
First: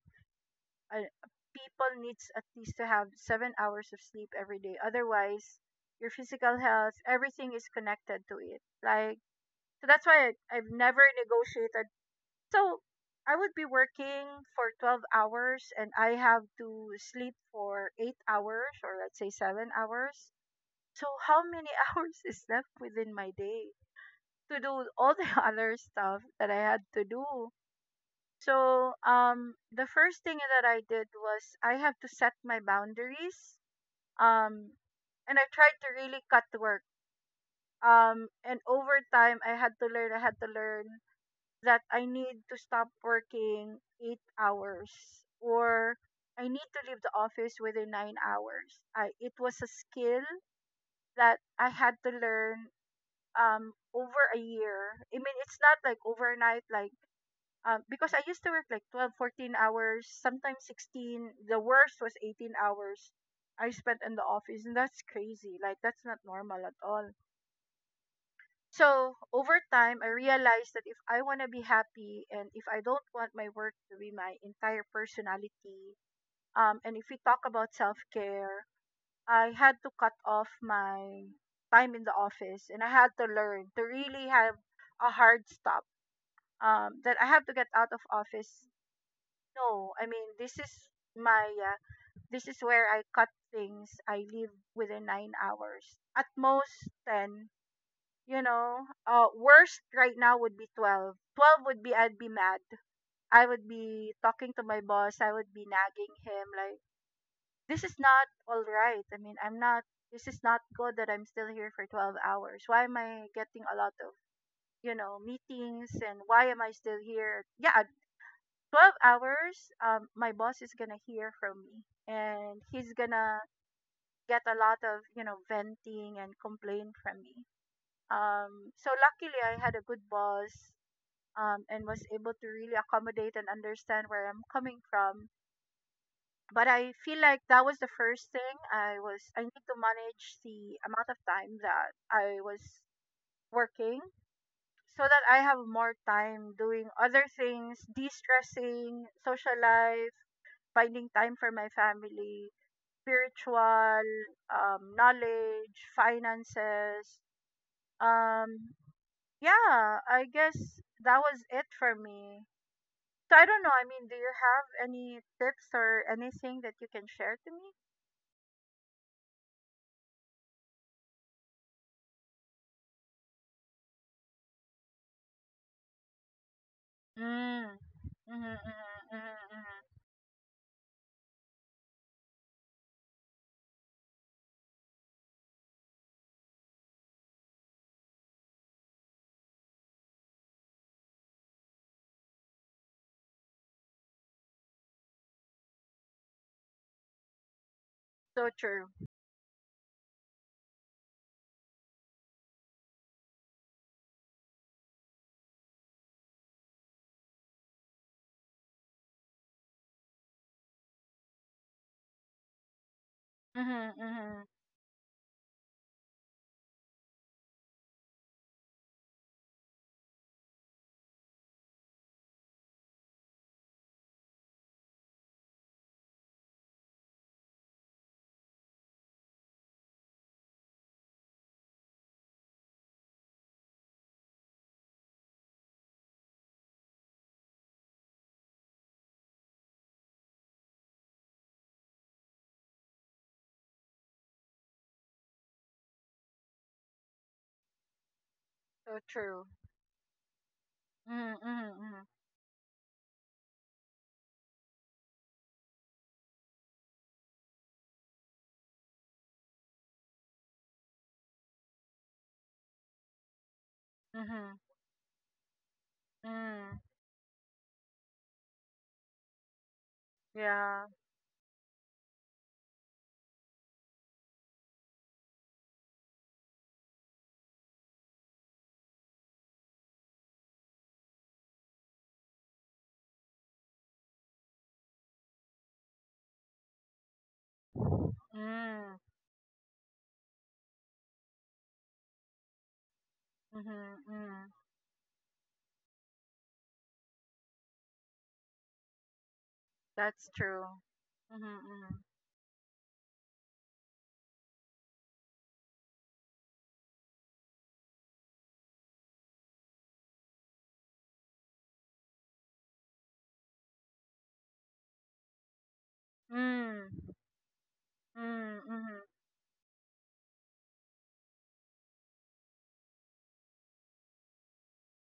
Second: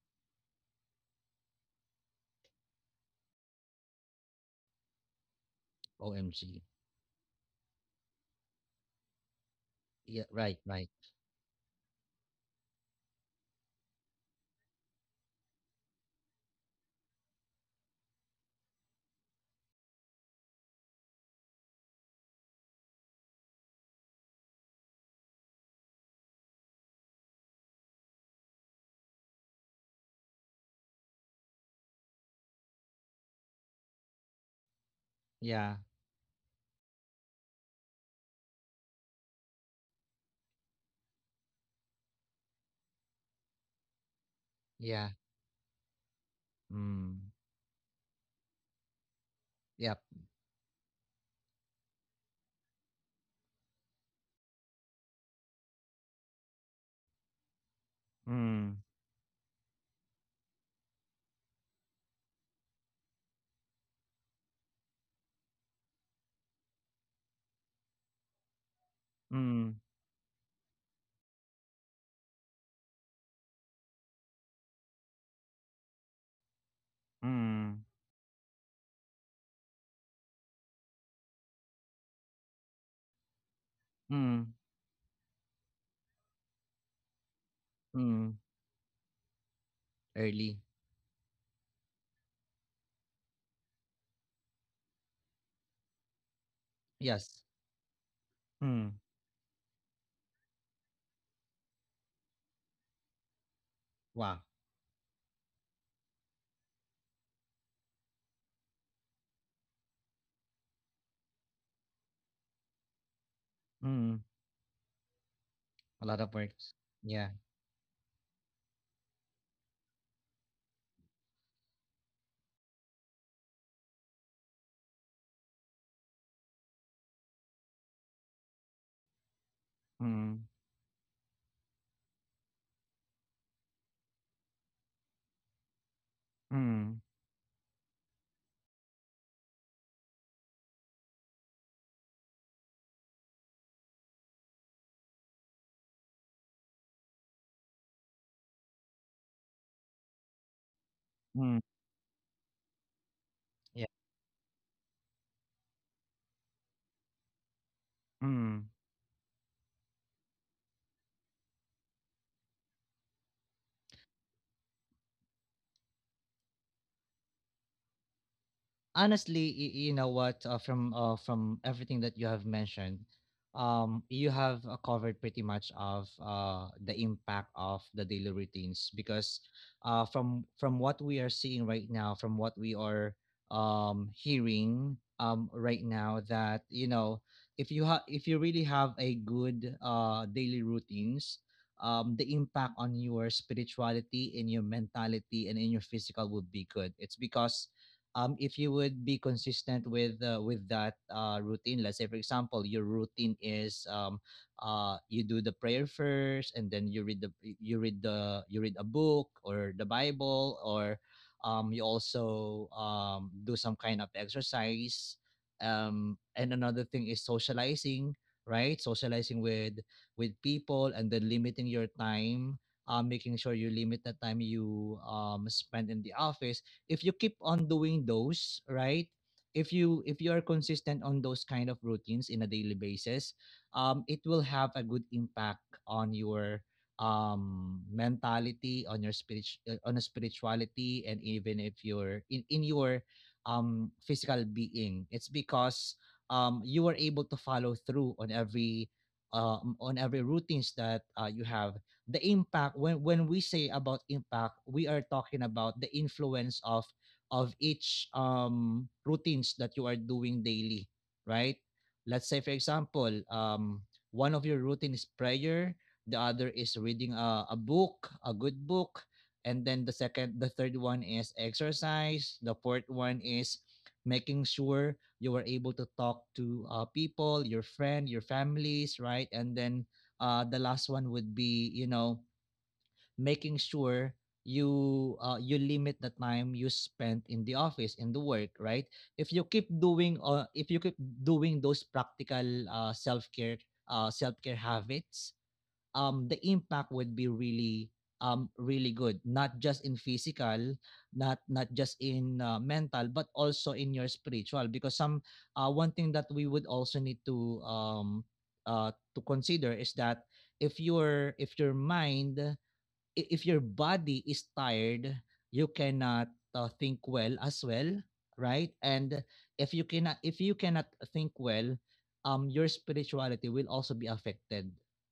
[SPEAKER 2] uh, people needs at least to have 7 hours of sleep every day. Otherwise, your physical
[SPEAKER 1] OMG.
[SPEAKER 2] health, everything is connected to it. Like, so that's
[SPEAKER 1] Yeah,
[SPEAKER 2] why I,
[SPEAKER 1] right,
[SPEAKER 2] I've
[SPEAKER 1] right.
[SPEAKER 2] never negotiated. So I would be working for 12 hours and I have to sleep for 8 hours, or let's say 7 hours. So how many (laughs) hours is left within my day to do all the (laughs) other stuff that I had to do? So, the first thing that I did was I have to set my boundaries. Um, and I
[SPEAKER 1] Yeah.
[SPEAKER 2] tried to really cut work. And over time, I had to learn that I need to stop working 8 hours,
[SPEAKER 1] Yeah.
[SPEAKER 2] or I need to leave the
[SPEAKER 1] Mm.
[SPEAKER 2] office within 9 hours. It was a
[SPEAKER 1] Yep.
[SPEAKER 2] skill that I had to learn over a year. I mean, it's not like overnight, like. Because I used to work
[SPEAKER 1] Mm.
[SPEAKER 2] like 12, 14 hours, sometimes 16. The worst was 18 hours I spent in the office. And that's crazy. Like, that's not normal at all. So, over
[SPEAKER 1] Mm.
[SPEAKER 2] time, I realized that if I want to be happy and if I don't want my work to be my entire personality, and if we talk about
[SPEAKER 1] Mm.
[SPEAKER 2] self care, I had to cut off my time in the office, and I had to learn to really
[SPEAKER 1] Mm.
[SPEAKER 2] have a hard stop, that I have to get out of
[SPEAKER 1] Mm.
[SPEAKER 2] office. No, I mean,
[SPEAKER 1] Early.
[SPEAKER 2] my, uh, this is where I cut things. I live within 9 hours. At most
[SPEAKER 1] Yes.
[SPEAKER 2] 10, you know.
[SPEAKER 1] Mm.
[SPEAKER 2] Worst right now would be 12. 12 would be I'd be mad. I would be
[SPEAKER 1] Wow.
[SPEAKER 2] talking to my boss. I would be nagging him like, this is not all right. I mean, I'm not, this is not good that I'm still here for 12 hours. Why am I getting a lot of,
[SPEAKER 1] Mm.
[SPEAKER 2] meetings,
[SPEAKER 1] A lot
[SPEAKER 2] and
[SPEAKER 1] of
[SPEAKER 2] why am I
[SPEAKER 1] works.
[SPEAKER 2] still
[SPEAKER 1] Yeah.
[SPEAKER 2] here? Yeah, 12 hours, my boss is gonna hear from me, and he's gonna get a lot of, venting and complain from me. So luckily I had a good
[SPEAKER 1] Mm.
[SPEAKER 2] boss, and was able to really accommodate and understand where I'm coming from. But I
[SPEAKER 1] Mm.
[SPEAKER 2] feel like that was the first thing. I need to manage the amount of time that I was working, so that I have more time doing other things, de stressing, social life, finding time for
[SPEAKER 1] Mm.
[SPEAKER 2] my family,
[SPEAKER 1] Yeah.
[SPEAKER 2] spiritual, knowledge, finances.
[SPEAKER 1] Mm.
[SPEAKER 2] Um, yeah, I guess that was it for me. So I don't know. I mean, do you have any tips or anything that you can share to me?
[SPEAKER 1] Honestly, you know what, from everything that you have mentioned, you have covered pretty much of the
[SPEAKER 2] Mm.
[SPEAKER 1] impact
[SPEAKER 2] Mm-hmm,
[SPEAKER 1] of the daily
[SPEAKER 2] mm-hmm, mm-hmm.
[SPEAKER 1] routines. Because
[SPEAKER 2] Mm-hmm.
[SPEAKER 1] from what we are seeing right now, from what we are hearing right now, that you know, if you have, if you really have a good daily routines, the impact on your spirituality, in your mentality, and in your physical would be good. It's because
[SPEAKER 2] So
[SPEAKER 1] if you
[SPEAKER 2] true.
[SPEAKER 1] would be consistent with that routine. Let's say for example your routine is, you do the prayer first, and then you read the, you read a book or the bible, or you also do some kind of
[SPEAKER 2] Mm-hmm, mm-hmm.
[SPEAKER 1] exercise, and another thing is socializing, right? Socializing with people, and then limiting your time, making sure you limit the time you spend in the office. If you keep on doing those, right? If you are consistent on those kind of routines in a daily basis, it will have a good impact on your mentality, on your spirit, on a spirituality, and even if you're in your physical being. It's because you are able to follow through
[SPEAKER 2] So true.
[SPEAKER 1] on every routines that
[SPEAKER 2] Mm-hmm,
[SPEAKER 1] you have.
[SPEAKER 2] mm-hmm,
[SPEAKER 1] The impact, when we say about impact, we are talking about the influence of each routines that you are doing daily, right? Let's say, for example, one
[SPEAKER 2] mm-hmm,
[SPEAKER 1] of your
[SPEAKER 2] mm-hmm.
[SPEAKER 1] routine is prayer, the other is
[SPEAKER 2] Mm-hmm.
[SPEAKER 1] reading a book, a good book, and then the third
[SPEAKER 2] Yeah.
[SPEAKER 1] one is exercise, the fourth one is making sure you are able to talk to people, your friend, your families, right? And then the last one would be, making sure you limit the time you spend in the office, in the work, right?
[SPEAKER 2] Mm-hmm,
[SPEAKER 1] If you keep doing if you keep doing those practical uh, self-care
[SPEAKER 2] mm-hmm. Mm-hmm.
[SPEAKER 1] self-care habits, the impact would be really, really good, not just in
[SPEAKER 2] That's true.
[SPEAKER 1] physical,
[SPEAKER 2] Mm-hmm,
[SPEAKER 1] not
[SPEAKER 2] mm-hmm.
[SPEAKER 1] just in mental, but also in your spiritual. Because some one thing that we would also need to consider is that if your if your body is tired, you cannot think
[SPEAKER 2] Mm.
[SPEAKER 1] well as well,
[SPEAKER 2] Mm,
[SPEAKER 1] right?
[SPEAKER 2] mhm.
[SPEAKER 1] And if you cannot, if you cannot think well, your spirituality will also be affected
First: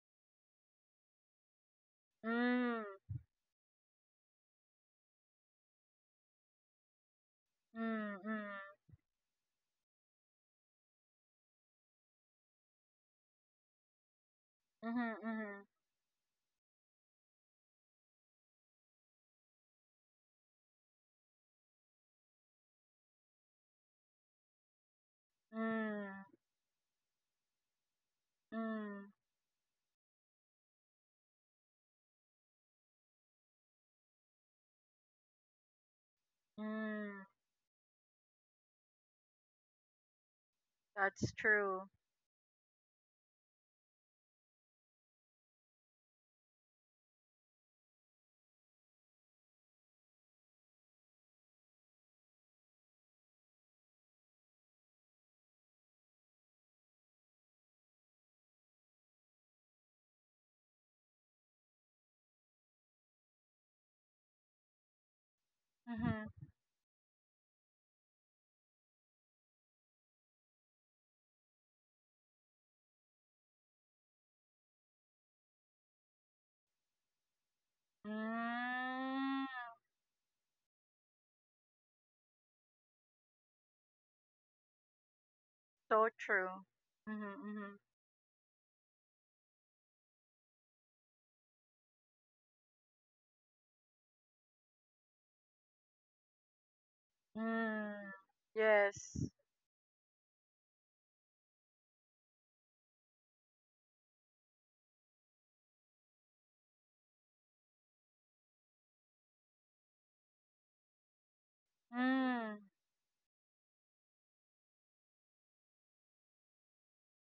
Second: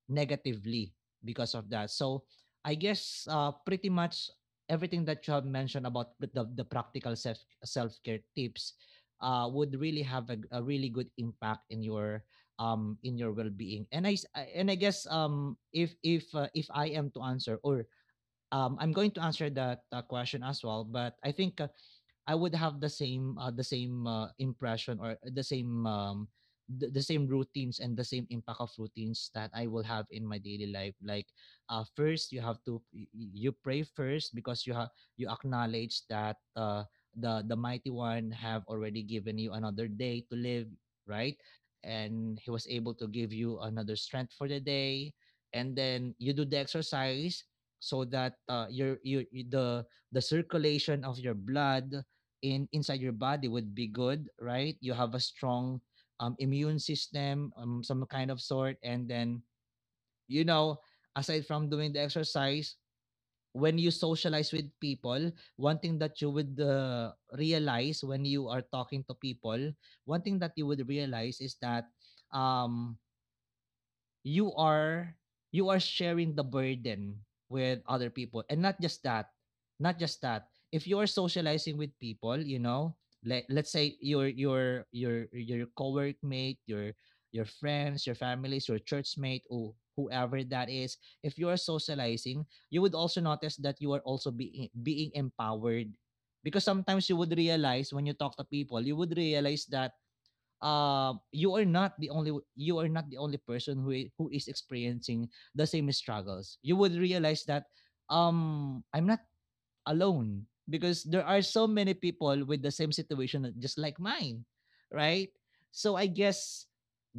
[SPEAKER 1] negatively because of that. So I
[SPEAKER 2] Mm.
[SPEAKER 1] guess pretty much everything that you have mentioned about the practical self
[SPEAKER 2] Mm,
[SPEAKER 1] care
[SPEAKER 2] mm.
[SPEAKER 1] tips would really have a really good impact in your well being. And I guess
[SPEAKER 2] Mhm, mhm.
[SPEAKER 1] if if I am to answer, or I'm going to answer that question as well. But I think I would have the same impression, or the same
[SPEAKER 2] Mm,
[SPEAKER 1] the same routines and the same impact of
[SPEAKER 2] mm,
[SPEAKER 1] routines that I will have in my daily life. Like first, you have to you pray first, because you have, you acknowledge that
[SPEAKER 2] mm.
[SPEAKER 1] the mighty one have already given you another day to live,
[SPEAKER 2] That's
[SPEAKER 1] right?
[SPEAKER 2] true.
[SPEAKER 1] And he was able to give you another strength for the day, and then you do the exercise so that the circulation of your blood in inside your body would be good, right? You have a strong immune system, some kind of sort. And then, you know, aside from doing the exercise, when you socialize with people, one thing that you
[SPEAKER 2] Mhm.
[SPEAKER 1] would realize when you are talking to people, one thing that you would realize is that um you are, you are sharing the burden with other people. And not just that,
[SPEAKER 2] Mm.
[SPEAKER 1] not just that, if you are socializing with people, you know, let's say your your
[SPEAKER 2] So
[SPEAKER 1] co-workmate,
[SPEAKER 2] true. Mhm,
[SPEAKER 1] your
[SPEAKER 2] mhm.
[SPEAKER 1] friends, your families, your churchmate, or whoever that is, if you are socializing, you would also notice that you are also being empowered. Because sometimes you would realize, when
[SPEAKER 2] Mm.
[SPEAKER 1] you talk to people, you would
[SPEAKER 2] Yes.
[SPEAKER 1] realize that you are not the only, you are not the only person who I- who is experiencing the same struggles. You would realize that I'm not alone, because there are so many people
[SPEAKER 2] Mm.
[SPEAKER 1] with the same situation just like mine, right? So I guess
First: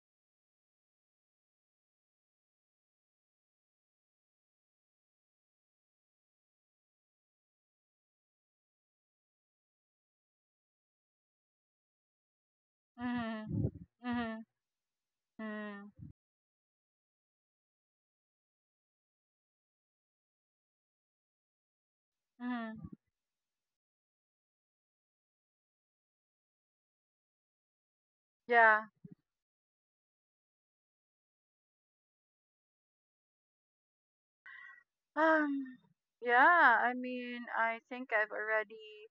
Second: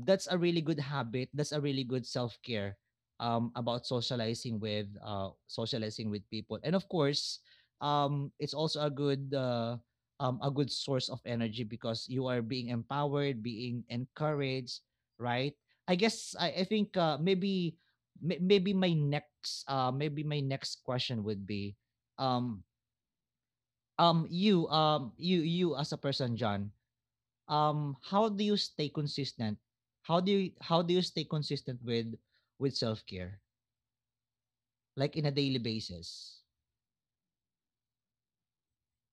[SPEAKER 1] that's a really good habit. That's a really good self-care about socializing with people. And of course, it's also a good source of energy, because you are being empowered,
[SPEAKER 2] Mhm.
[SPEAKER 1] being
[SPEAKER 2] Mhm.
[SPEAKER 1] encouraged, right?
[SPEAKER 2] Mm.
[SPEAKER 1] I guess I think maybe maybe my next question would be um,
[SPEAKER 2] Mhm.
[SPEAKER 1] you, you as a person, John, how do you
[SPEAKER 2] Yeah.
[SPEAKER 1] stay consistent, how do you, how do you stay consistent with self-care, like in a daily
[SPEAKER 2] Um,
[SPEAKER 1] basis?
[SPEAKER 2] yeah, I mean, I think I've already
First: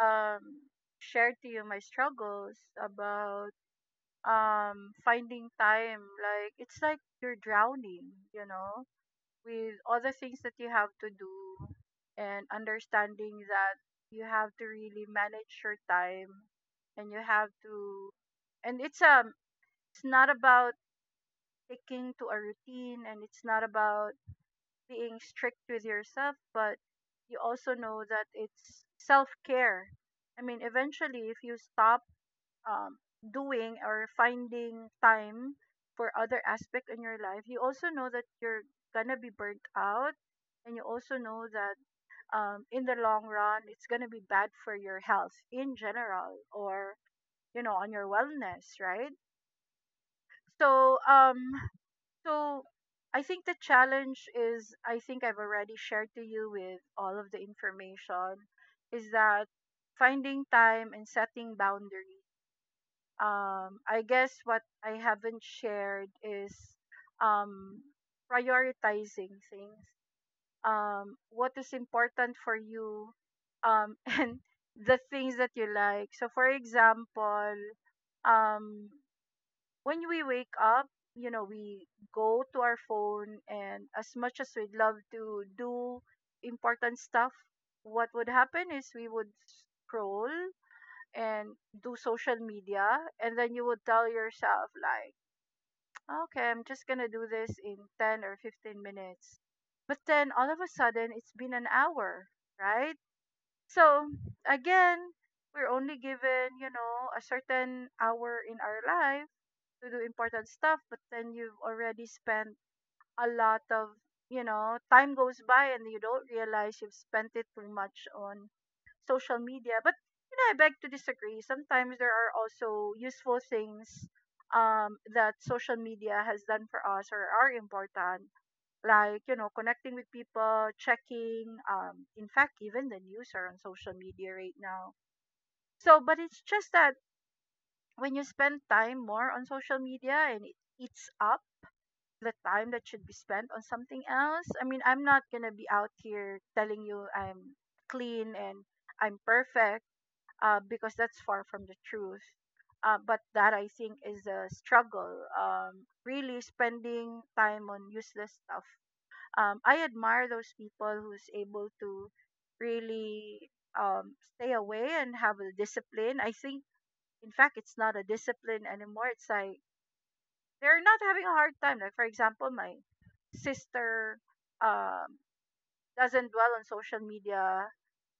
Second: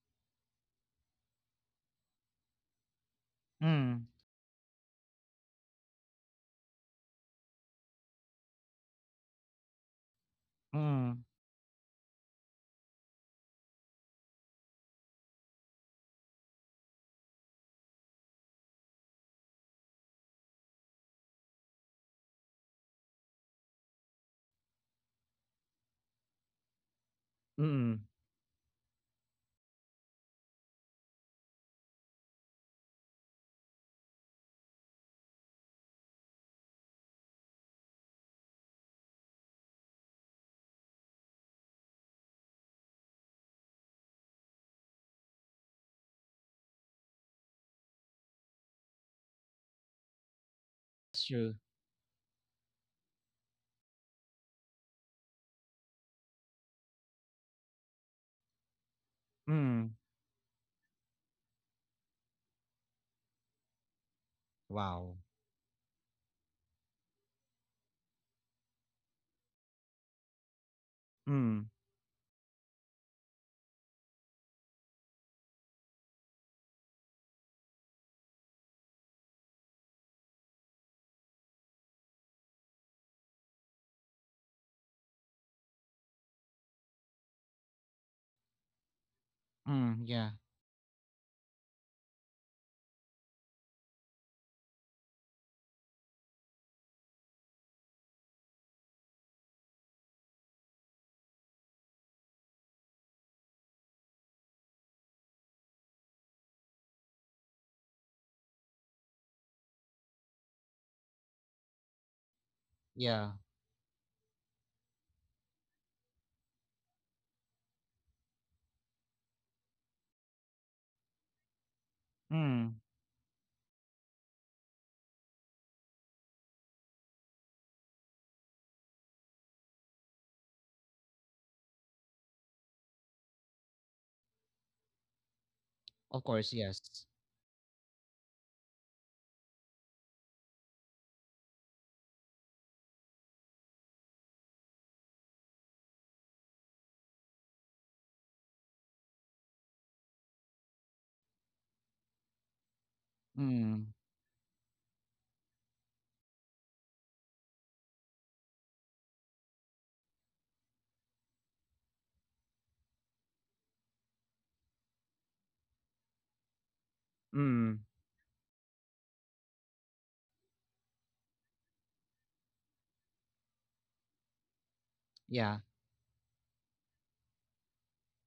[SPEAKER 2] um shared to you my struggles about
[SPEAKER 1] mm
[SPEAKER 2] finding time. Like, it's like you're drowning, you know, with all the things that you have to
[SPEAKER 1] mm
[SPEAKER 2] do, and understanding that you have to really manage your time, and you have to and it's not about sticking to a routine, and it's not about being strict with yourself, but you also know
[SPEAKER 1] mm
[SPEAKER 2] that it's self-care. I mean, eventually, if you stop, um, doing or finding time for other aspect in your life, you also know that you're gonna be burnt out, and you also know that, in the long run, it's gonna be bad for your health in general, or, on your wellness, right? So,
[SPEAKER 1] that's true.
[SPEAKER 2] so I think the challenge is, I think I've already shared to you with all of the information, is that
[SPEAKER 1] mm
[SPEAKER 2] finding time and setting boundaries. I guess what I
[SPEAKER 1] wow.
[SPEAKER 2] haven't shared is um prioritizing things. What
[SPEAKER 1] mm
[SPEAKER 2] is important for you, (laughs) and the things that you like. So for example, um when we wake up, we go to our phone, and as much as we'd love to do important stuff, what would happen is we would
[SPEAKER 1] yeah.
[SPEAKER 2] scroll and do social media. And then you would tell yourself like, okay, I'm just gonna do this in 10 or 15 minutes, but then all of a sudden it's been an hour, right? So again, we're only given, a certain hour in our life to do important stuff, but then you've already spent
[SPEAKER 1] Yeah.
[SPEAKER 2] a lot of, you know, time goes by and you don't realize you've spent it too much on social media. But, I beg to disagree, sometimes there are
[SPEAKER 1] mm
[SPEAKER 2] also useful things, that social media has done for us, or are important, like, connecting with people, checking, in fact, even the news are on social media right now. So,
[SPEAKER 1] of
[SPEAKER 2] but it's
[SPEAKER 1] course,
[SPEAKER 2] just
[SPEAKER 1] yes.
[SPEAKER 2] that when you spend time more on social media, and it eats up the time that should be spent on something else. I mean, I'm not gonna be out here telling you I'm clean and I'm perfect, because that's far from the truth. But that, I
[SPEAKER 1] mm
[SPEAKER 2] think, is a struggle. Really spending time on useless stuff. I admire those people who's able to really stay away and have a discipline. I think, in fact,
[SPEAKER 1] mm
[SPEAKER 2] it's not a discipline anymore. It's like they're not having a hard time. Like for example, my sister um
[SPEAKER 1] yeah.
[SPEAKER 2] doesn't dwell on social media,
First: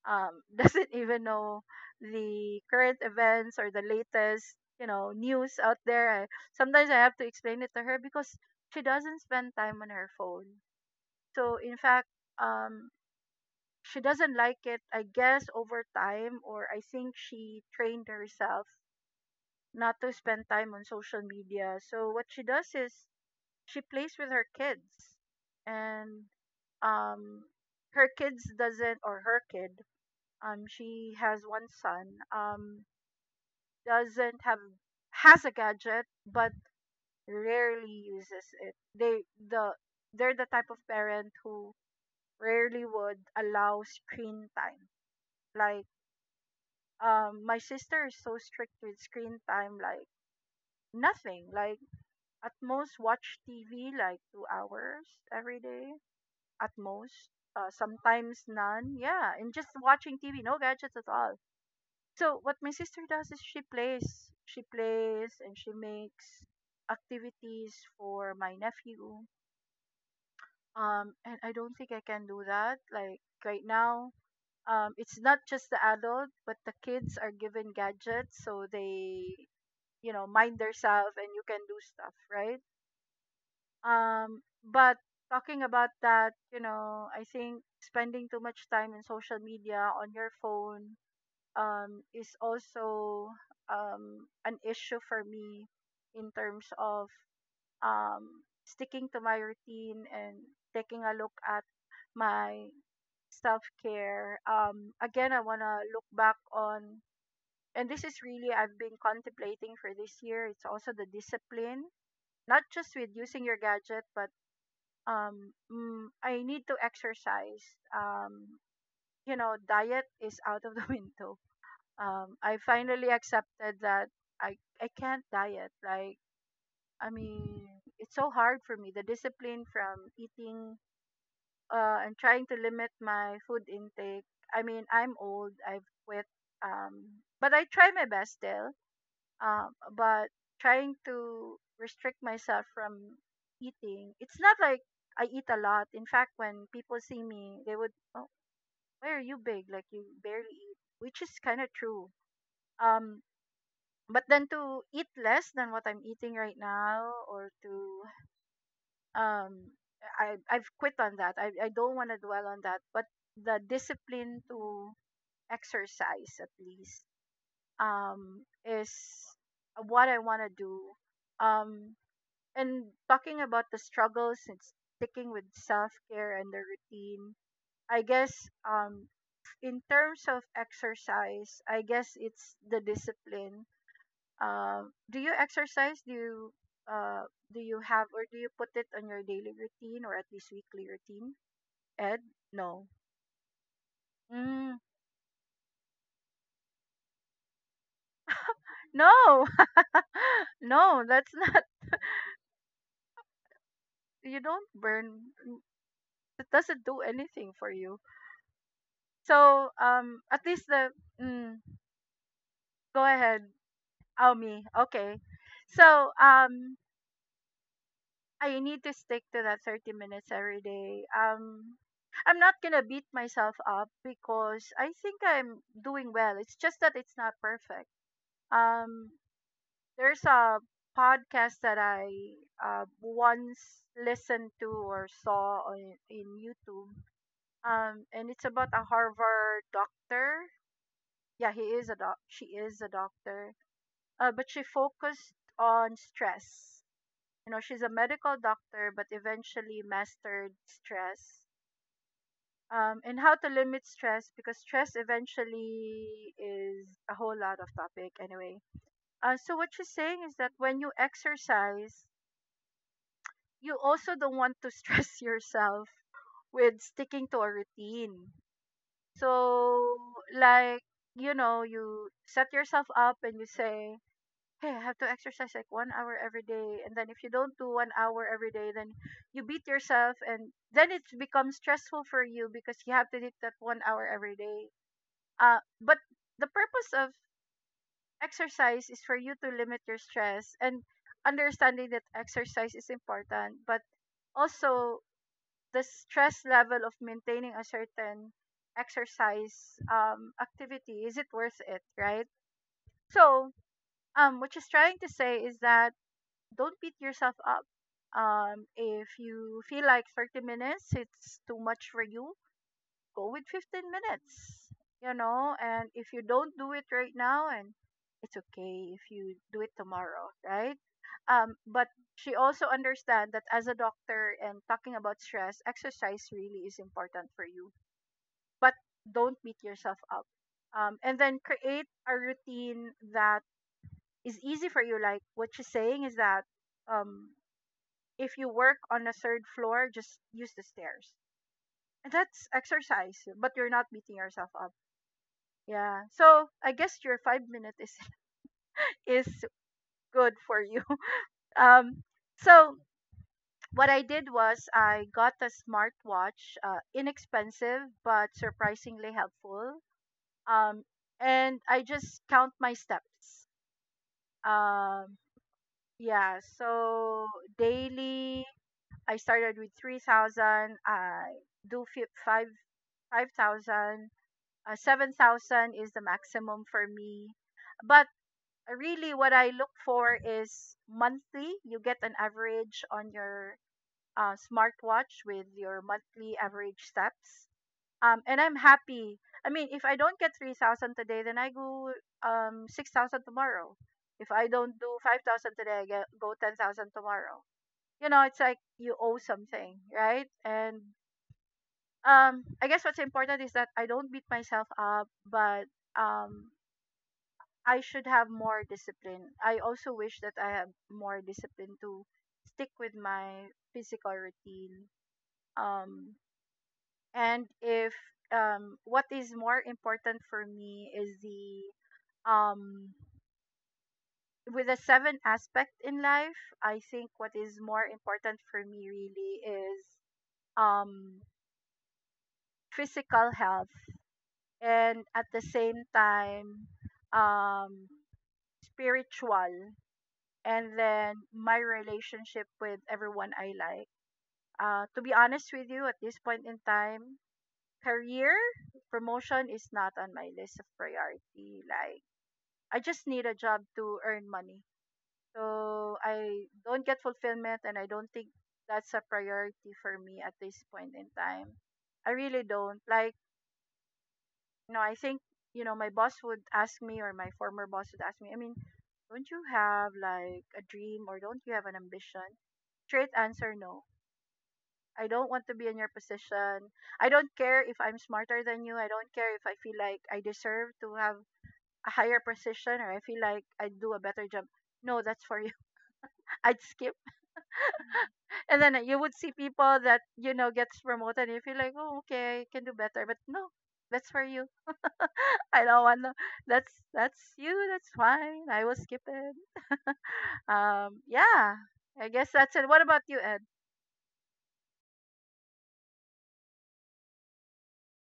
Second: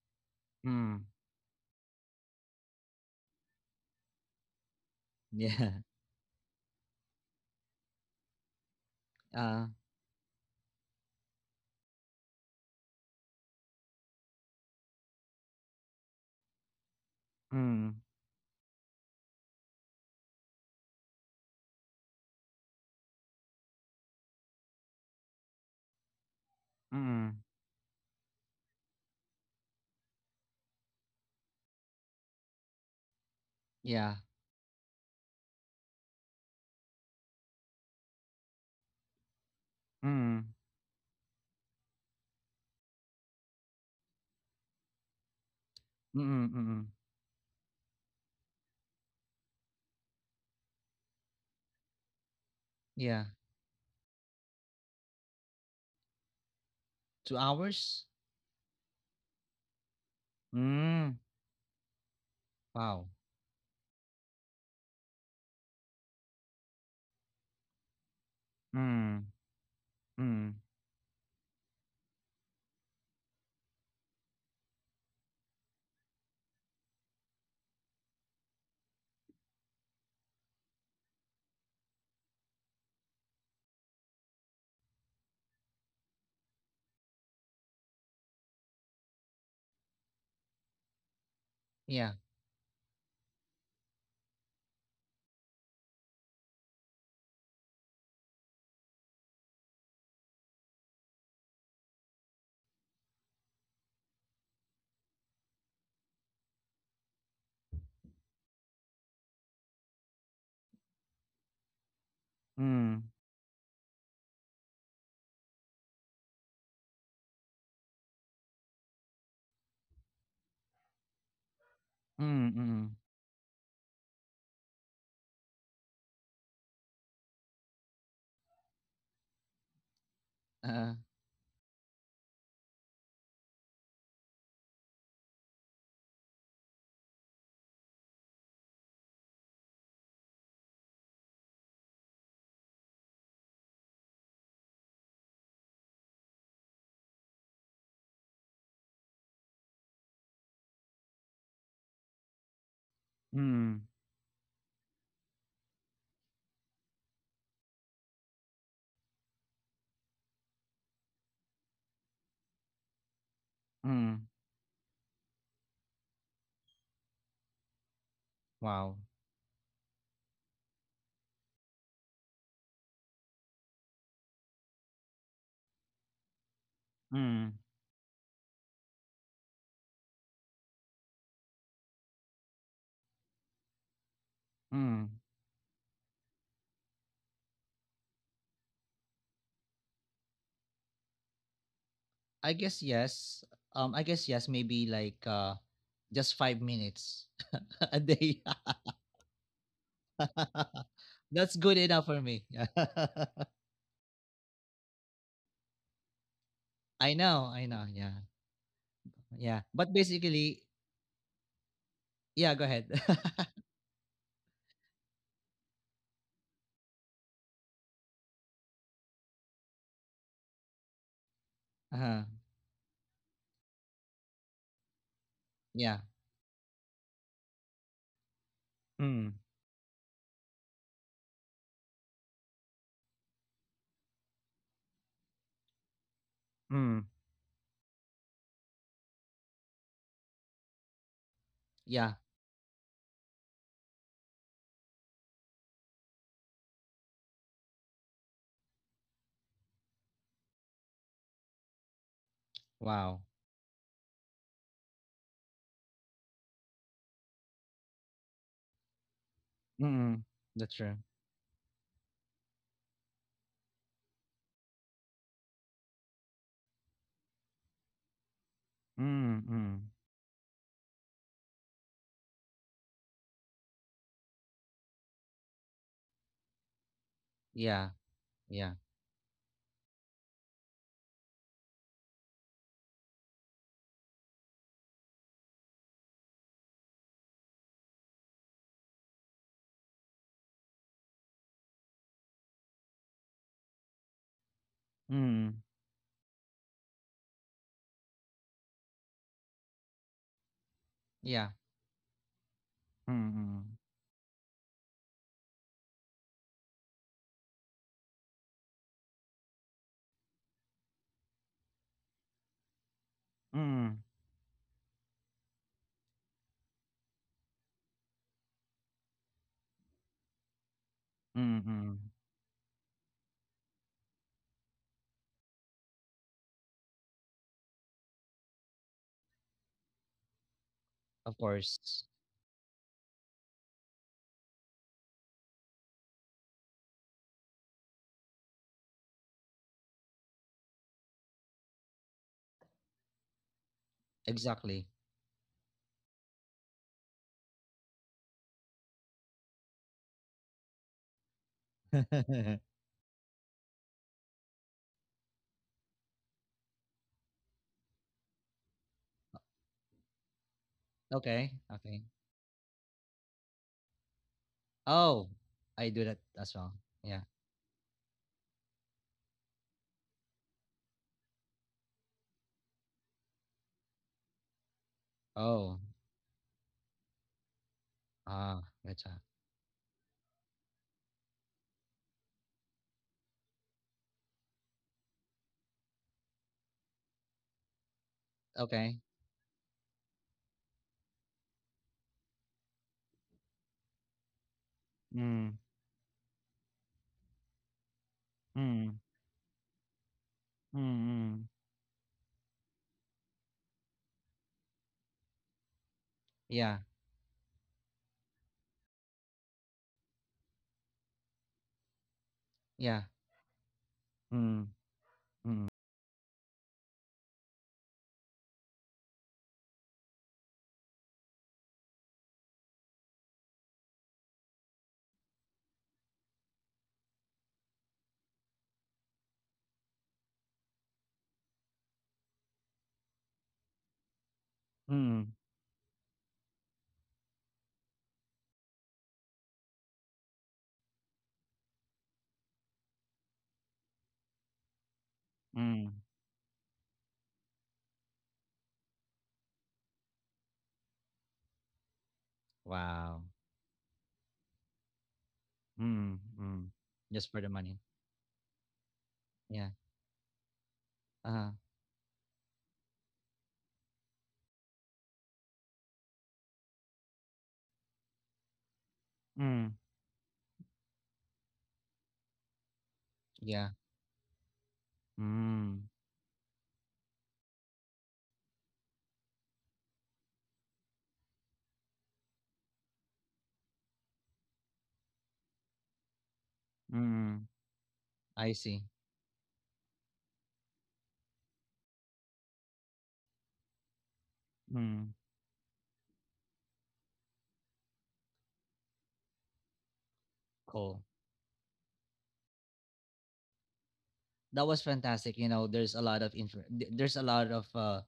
[SPEAKER 2] (laughs) doesn't
[SPEAKER 1] mm
[SPEAKER 2] even know the current events or the latest, news
[SPEAKER 1] yeah.
[SPEAKER 2] out there. Sometimes I have to explain it to her because she doesn't
[SPEAKER 1] (laughs)
[SPEAKER 2] spend
[SPEAKER 1] uh
[SPEAKER 2] time on her phone. So in fact, um, she doesn't like it. I guess over time, or I think she
[SPEAKER 1] mm
[SPEAKER 2] trained herself not to spend time on social media. So what she does is she plays with her kids and
[SPEAKER 1] mm
[SPEAKER 2] um her kid, she has one son. Um,
[SPEAKER 1] yeah.
[SPEAKER 2] doesn't have has a gadget but rarely uses it. The they're the
[SPEAKER 1] mm
[SPEAKER 2] type of parent who rarely would allow screen time, like,
[SPEAKER 1] mm mm, mm.
[SPEAKER 2] my sister is so strict with screen time. Like nothing, like at most
[SPEAKER 1] Yeah.
[SPEAKER 2] watch TV like 2 hours every day at most,
[SPEAKER 1] two hours
[SPEAKER 2] sometimes none. Yeah, and just watching TV, no gadgets at
[SPEAKER 1] Mm.
[SPEAKER 2] all. So what my sister
[SPEAKER 1] Wow.
[SPEAKER 2] does is she plays, and she makes activities for my nephew.
[SPEAKER 1] Mm, mm,
[SPEAKER 2] And I don't think I can do that. Like right now, it's not just the adult, but the kids are given gadgets, so they, you know, mind themselves, and you can do stuff, right? But talking about that, you know, I think spending too much time in social media on your phone
[SPEAKER 1] Iya.
[SPEAKER 2] is also an issue for me in terms of sticking to my routine and taking a look at my self care. Again, I want to look back on, and this is really I've been contemplating for this year. It's also the discipline, not just
[SPEAKER 1] mm,
[SPEAKER 2] with using your gadget, but I need to exercise. Um, you know, diet is out of the (laughs) window.
[SPEAKER 1] mm,
[SPEAKER 2] I
[SPEAKER 1] mm.
[SPEAKER 2] finally accepted that I I can't diet. Like, I mean, it's so hard for me. The discipline from eating
[SPEAKER 1] Heeh.
[SPEAKER 2] and trying to limit my food intake. I mean, I'm old. I've quit. But I try my best still, but trying to restrict myself from eating. It's not like I eat a lot. In fact, when people see me they would, oh, why are you big, like you barely eat, which is kind of true. um
[SPEAKER 1] Mm,
[SPEAKER 2] but then to eat less than what I'm eating right now, or to, um I've quit on that. I don't want to dwell on that, but the
[SPEAKER 1] mm,
[SPEAKER 2] discipline to exercise at least, is
[SPEAKER 1] Wow.
[SPEAKER 2] what I want to do. um and talking about the struggles and sticking with self care and the routine,
[SPEAKER 1] mm,
[SPEAKER 2] I guess, um, in terms of exercise, I guess it's the discipline.
[SPEAKER 1] mm.
[SPEAKER 2] Do you exercise? Uh, do you have, or do you put it on your daily routine or at least weekly routine? Ed,
[SPEAKER 1] I guess
[SPEAKER 2] no,
[SPEAKER 1] yes. I guess yes.
[SPEAKER 2] mm,
[SPEAKER 1] Maybe like just 5 minutes (laughs) a day.
[SPEAKER 2] no,
[SPEAKER 1] (laughs)
[SPEAKER 2] (laughs) no. That's
[SPEAKER 1] That's
[SPEAKER 2] not.
[SPEAKER 1] good enough for me. (laughs)
[SPEAKER 2] You don't burn. It doesn't do
[SPEAKER 1] I know.
[SPEAKER 2] anything
[SPEAKER 1] I
[SPEAKER 2] for
[SPEAKER 1] know.
[SPEAKER 2] you.
[SPEAKER 1] Yeah. Yeah.
[SPEAKER 2] So
[SPEAKER 1] But
[SPEAKER 2] at
[SPEAKER 1] basically,
[SPEAKER 2] least the mm,
[SPEAKER 1] yeah. Go ahead.
[SPEAKER 2] go ahead. Oh, me. Okay. So, I need to stick to that 30 minutes every day.
[SPEAKER 1] (laughs) Uh-huh.
[SPEAKER 2] I'm not gonna beat myself up because I think I'm
[SPEAKER 1] Yeah.
[SPEAKER 2] doing well. It's just that it's not perfect. Um,
[SPEAKER 1] Mm,
[SPEAKER 2] there's a podcast that I once listened to or saw on in YouTube.
[SPEAKER 1] mm,
[SPEAKER 2] And it's about a Harvard doctor. Yeah, he is a
[SPEAKER 1] Yeah.
[SPEAKER 2] doc. She is a doctor. But she focused on stress. You know, she's a medical doctor but eventually mastered stress,
[SPEAKER 1] Wow.
[SPEAKER 2] and how to limit stress because stress eventually is a whole lot of topic anyway. So what she's
[SPEAKER 1] mm,
[SPEAKER 2] saying is that
[SPEAKER 1] That's
[SPEAKER 2] when you
[SPEAKER 1] true.
[SPEAKER 2] exercise you also don't want to stress (laughs) yourself with sticking to a routine.
[SPEAKER 1] mm, mm.
[SPEAKER 2] So, like, you know, you set yourself up and you say, hey, I have to exercise like 1 hour every day. And then if you don't do
[SPEAKER 1] Yeah.
[SPEAKER 2] 1 hour every
[SPEAKER 1] Yeah.
[SPEAKER 2] day, then you beat yourself. And then it becomes stressful for you because you have to do that 1 hour every day. But the purpose of exercise is for you to limit your stress, and understanding that exercise is important, but also
[SPEAKER 1] Mm.
[SPEAKER 2] the stress level of maintaining a certain exercise, activity, is it
[SPEAKER 1] Yeah.
[SPEAKER 2] worth it, right? So
[SPEAKER 1] Mm.
[SPEAKER 2] what she's trying to say is that don't beat yourself up. If you feel like 30 minutes, it's too much for you, go with 15
[SPEAKER 1] Mm.
[SPEAKER 2] minutes, you know. And if you don't do it right now, and it's okay if you do it tomorrow, right? But
[SPEAKER 1] Mm.
[SPEAKER 2] she also understands that as a doctor and talking about stress, exercise really is important for you. But don't beat yourself up. And
[SPEAKER 1] Of
[SPEAKER 2] then create
[SPEAKER 1] course.
[SPEAKER 2] a routine that is easy for you. Like what she's saying is that, um, if you work on the third floor, just use the stairs. And that's exercise, but you're not beating yourself up.
[SPEAKER 1] Exactly.
[SPEAKER 2] Yeah. So I guess your 5 minutes is (laughs) is good for you. (laughs) Um.
[SPEAKER 1] (laughs)
[SPEAKER 2] So what I did was I got a smartwatch, inexpensive but surprisingly helpful. Um.
[SPEAKER 1] Okay.
[SPEAKER 2] And I
[SPEAKER 1] Okay.
[SPEAKER 2] just count my steps. Um.
[SPEAKER 1] Oh, I do that
[SPEAKER 2] Yeah.
[SPEAKER 1] as well.
[SPEAKER 2] So
[SPEAKER 1] Yeah.
[SPEAKER 2] daily, I started with 3,000. I do fi- five 5,000, 7,000
[SPEAKER 1] Oh.
[SPEAKER 2] is the maximum for me. But
[SPEAKER 1] Ah,
[SPEAKER 2] really,
[SPEAKER 1] gotcha.
[SPEAKER 2] what I look for is monthly. You get an average on your smartwatch with your monthly average steps. And I'm
[SPEAKER 1] Okay.
[SPEAKER 2] happy. I mean, if I don't get 3,000 today, then I go 6,000 tomorrow. If I don't do 5,000
[SPEAKER 1] Mm.
[SPEAKER 2] today, go 10,000 tomorrow. You know, it's like you
[SPEAKER 1] Mm.
[SPEAKER 2] owe something, right? And
[SPEAKER 1] Mm. Mm.
[SPEAKER 2] I guess what's important is that I don't beat myself up, but um
[SPEAKER 1] Yeah.
[SPEAKER 2] I should have more discipline. I also wish that I have more discipline to stick with
[SPEAKER 1] Yeah.
[SPEAKER 2] my physical
[SPEAKER 1] Mm.
[SPEAKER 2] routine.
[SPEAKER 1] Mm.
[SPEAKER 2] Um and if, what is more important for me is the, um with the seven aspect in life, I think what is more important for me really is, um physical health, and at
[SPEAKER 1] Mm.
[SPEAKER 2] the same time, um spiritual, and then my relationship with everyone I like. To be honest with you
[SPEAKER 1] Mm.
[SPEAKER 2] at this point in time, career promotion is not on my list of priority. Like I just need
[SPEAKER 1] Wow.
[SPEAKER 2] a job to earn money. So
[SPEAKER 1] Mm.
[SPEAKER 2] I
[SPEAKER 1] Mm.
[SPEAKER 2] don't get
[SPEAKER 1] Just for the
[SPEAKER 2] fulfillment and I
[SPEAKER 1] money.
[SPEAKER 2] don't think that's a priority
[SPEAKER 1] Yeah.
[SPEAKER 2] for me at this point in time.
[SPEAKER 1] Uh-huh.
[SPEAKER 2] I really don't. Like, no, I think, you know, my boss would ask me or my former boss would ask me, I mean, don't you
[SPEAKER 1] Mm.
[SPEAKER 2] have like a dream or don't you have an ambition? Straight answer,
[SPEAKER 1] Yeah.
[SPEAKER 2] no. I don't want to be in your
[SPEAKER 1] Mm.
[SPEAKER 2] position. I don't care if I'm smarter than you. I don't care if I feel like I deserve to have a higher position or I feel like I do a better job. No, that's for you. (laughs) I'd skip.
[SPEAKER 1] Mm.
[SPEAKER 2] And
[SPEAKER 1] I
[SPEAKER 2] then
[SPEAKER 1] see.
[SPEAKER 2] you would see people that, you know, gets promoted and you feel like, oh, okay, I can do better. But no, that's for you.
[SPEAKER 1] Mm.
[SPEAKER 2] (laughs) I don't want to. That's you. That's fine. I will skip it.
[SPEAKER 1] Cool.
[SPEAKER 2] Yeah. I guess that's it. What about you, Ed?
[SPEAKER 1] That was fantastic. You know, there's a lot of there's a lot of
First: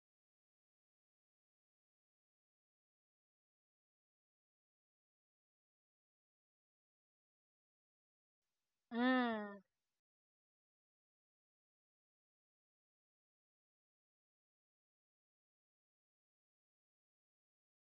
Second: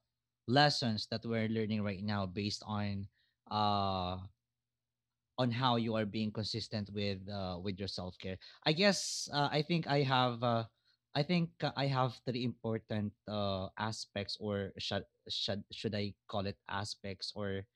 [SPEAKER 1] lessons that we're learning right now based uh on how you are being consistent with your self care. I guess
[SPEAKER 2] Mm.
[SPEAKER 1] I think I have I think I have three important aspects, or should I call it aspects, or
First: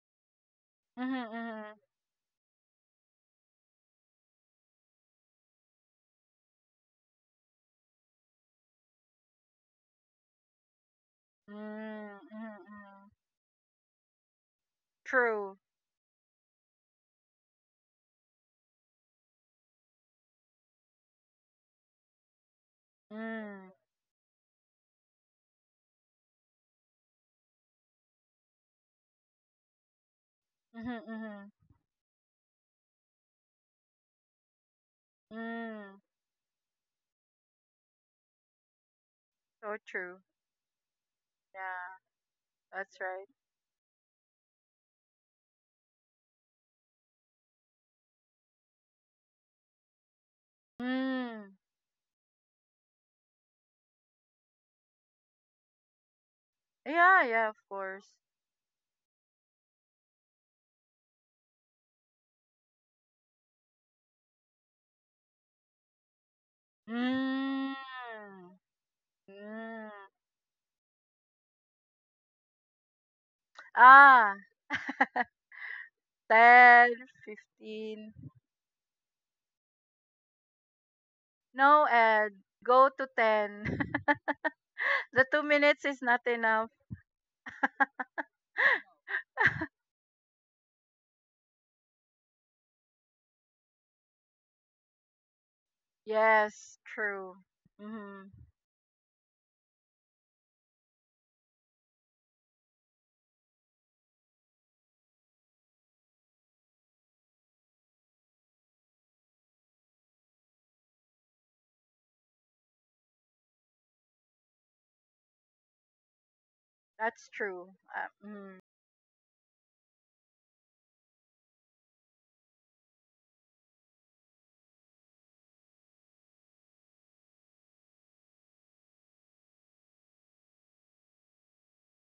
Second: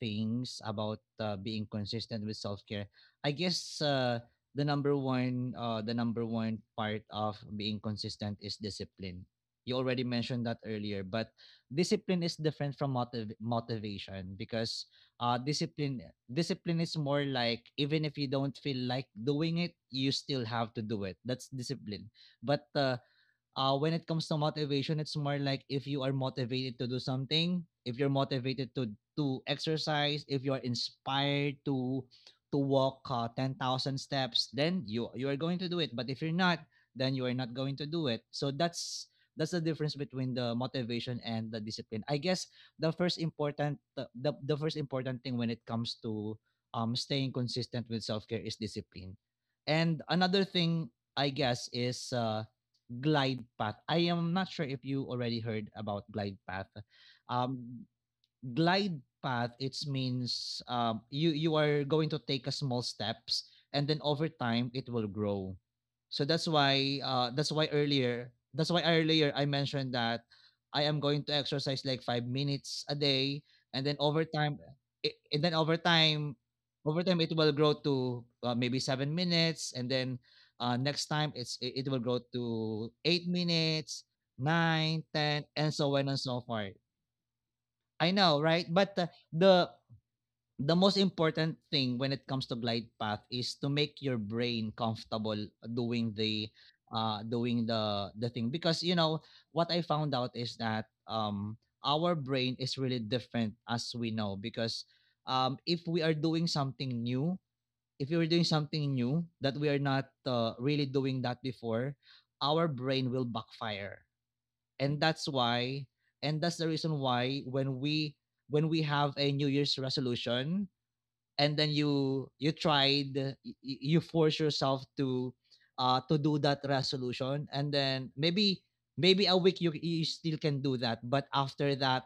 [SPEAKER 1] things about
[SPEAKER 2] Mhm.
[SPEAKER 1] being
[SPEAKER 2] Mhm.
[SPEAKER 1] consistent with self care. I guess the number one part of being consistent is discipline. You already mentioned that earlier. But
[SPEAKER 2] Mm.
[SPEAKER 1] discipline is
[SPEAKER 2] Mhm.
[SPEAKER 1] different from
[SPEAKER 2] Mhm.
[SPEAKER 1] motivation, because
[SPEAKER 2] True.
[SPEAKER 1] discipline, discipline is more like, even if you don't feel like doing it, you still have to do it. That's discipline. But
[SPEAKER 2] Mm.
[SPEAKER 1] When it comes to motivation, it's more like if you are motivated to do something, if you're motivated to exercise, if you're
[SPEAKER 2] Mhm. Mhm.
[SPEAKER 1] inspired to walk 10,000 steps, then you are going to do it.
[SPEAKER 2] Mm.
[SPEAKER 1] But if you're not, then you are not going to do it. So that's the
[SPEAKER 2] So
[SPEAKER 1] difference
[SPEAKER 2] true.
[SPEAKER 1] between the motivation and the
[SPEAKER 2] Yeah.
[SPEAKER 1] discipline. I guess the
[SPEAKER 2] That's
[SPEAKER 1] first
[SPEAKER 2] right.
[SPEAKER 1] important the first important thing when it comes to staying consistent with self care is discipline. And another thing, I
[SPEAKER 2] Mm.
[SPEAKER 1] guess, is glide path. I am not sure if you already heard about glide path.
[SPEAKER 2] Yeah. Yeah. Of
[SPEAKER 1] Um,
[SPEAKER 2] course.
[SPEAKER 1] Glide path, it means you, you are going to take a small steps, and then over time it will grow. So that's why
[SPEAKER 2] Mm.
[SPEAKER 1] that's why earlier I
[SPEAKER 2] Mm.
[SPEAKER 1] mentioned that I am going to exercise like 5 minutes a day, and then over
[SPEAKER 2] Ah.
[SPEAKER 1] time, I- and then over time,
[SPEAKER 2] 10,
[SPEAKER 1] over time, it will grow
[SPEAKER 2] 15.
[SPEAKER 1] to maybe 7 minutes. And then next time
[SPEAKER 2] No,
[SPEAKER 1] it will grow
[SPEAKER 2] Ed. Go
[SPEAKER 1] to
[SPEAKER 2] to
[SPEAKER 1] eight
[SPEAKER 2] 10.
[SPEAKER 1] minutes nine
[SPEAKER 2] The two
[SPEAKER 1] ten and
[SPEAKER 2] minutes
[SPEAKER 1] so
[SPEAKER 2] is
[SPEAKER 1] on and
[SPEAKER 2] not
[SPEAKER 1] so
[SPEAKER 2] enough.
[SPEAKER 1] far. I know, right? But the the most important thing when it comes to glide path is to make your brain comfortable doing the
[SPEAKER 2] Yes, true. Mm-hmm.
[SPEAKER 1] the thing, because you know, what I found out is that our brain is really different, as we know, because if we are doing something new, if you're doing something new that we are not really doing that before, our brain will backfire. And that's why, and that's the reason
[SPEAKER 2] That's
[SPEAKER 1] why,
[SPEAKER 2] true.
[SPEAKER 1] when we,
[SPEAKER 2] Mm.
[SPEAKER 1] when we have a new year's resolution, and then you, you force yourself to do that resolution, and then maybe, maybe a week you, you still can do that, but after that,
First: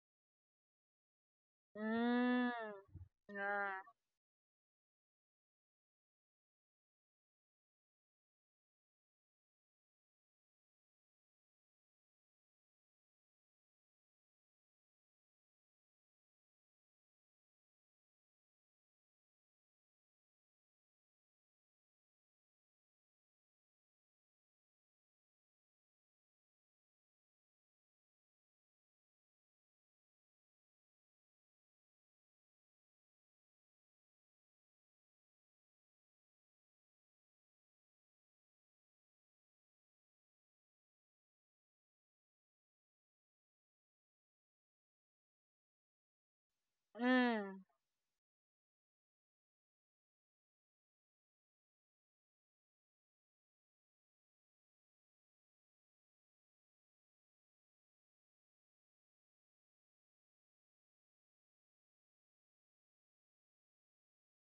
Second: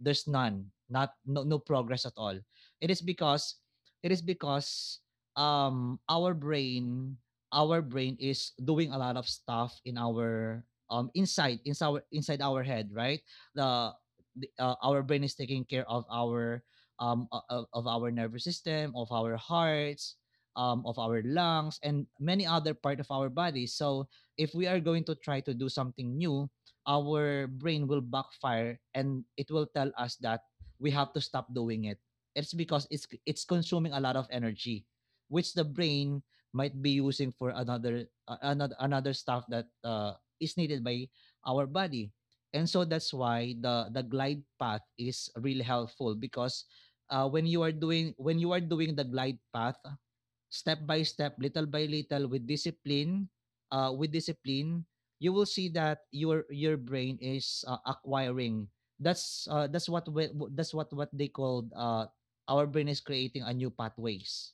[SPEAKER 1] there's none, not no, no progress at all.
[SPEAKER 2] Mm.
[SPEAKER 1] It is because,
[SPEAKER 2] Yeah.
[SPEAKER 1] it is because our brain, our brain is doing a lot of stuff in our inside inside our head, right? the, the Our brain is taking care of our of our nervous system, of our hearts, of our lungs, and many other part of our body. So if we are going to try to do something new, our brain will backfire, and it will tell us that we have to stop doing it. It's because it's consuming a lot of energy, which the brain might be using for another another stuff that is needed by our body. And so that's why the glide path is really helpful, because
[SPEAKER 2] Mm.
[SPEAKER 1] when you are doing the glide path step by step, little by little, with discipline, you will see that your brain is acquiring. That's that's what they called, our brain is creating a new pathways.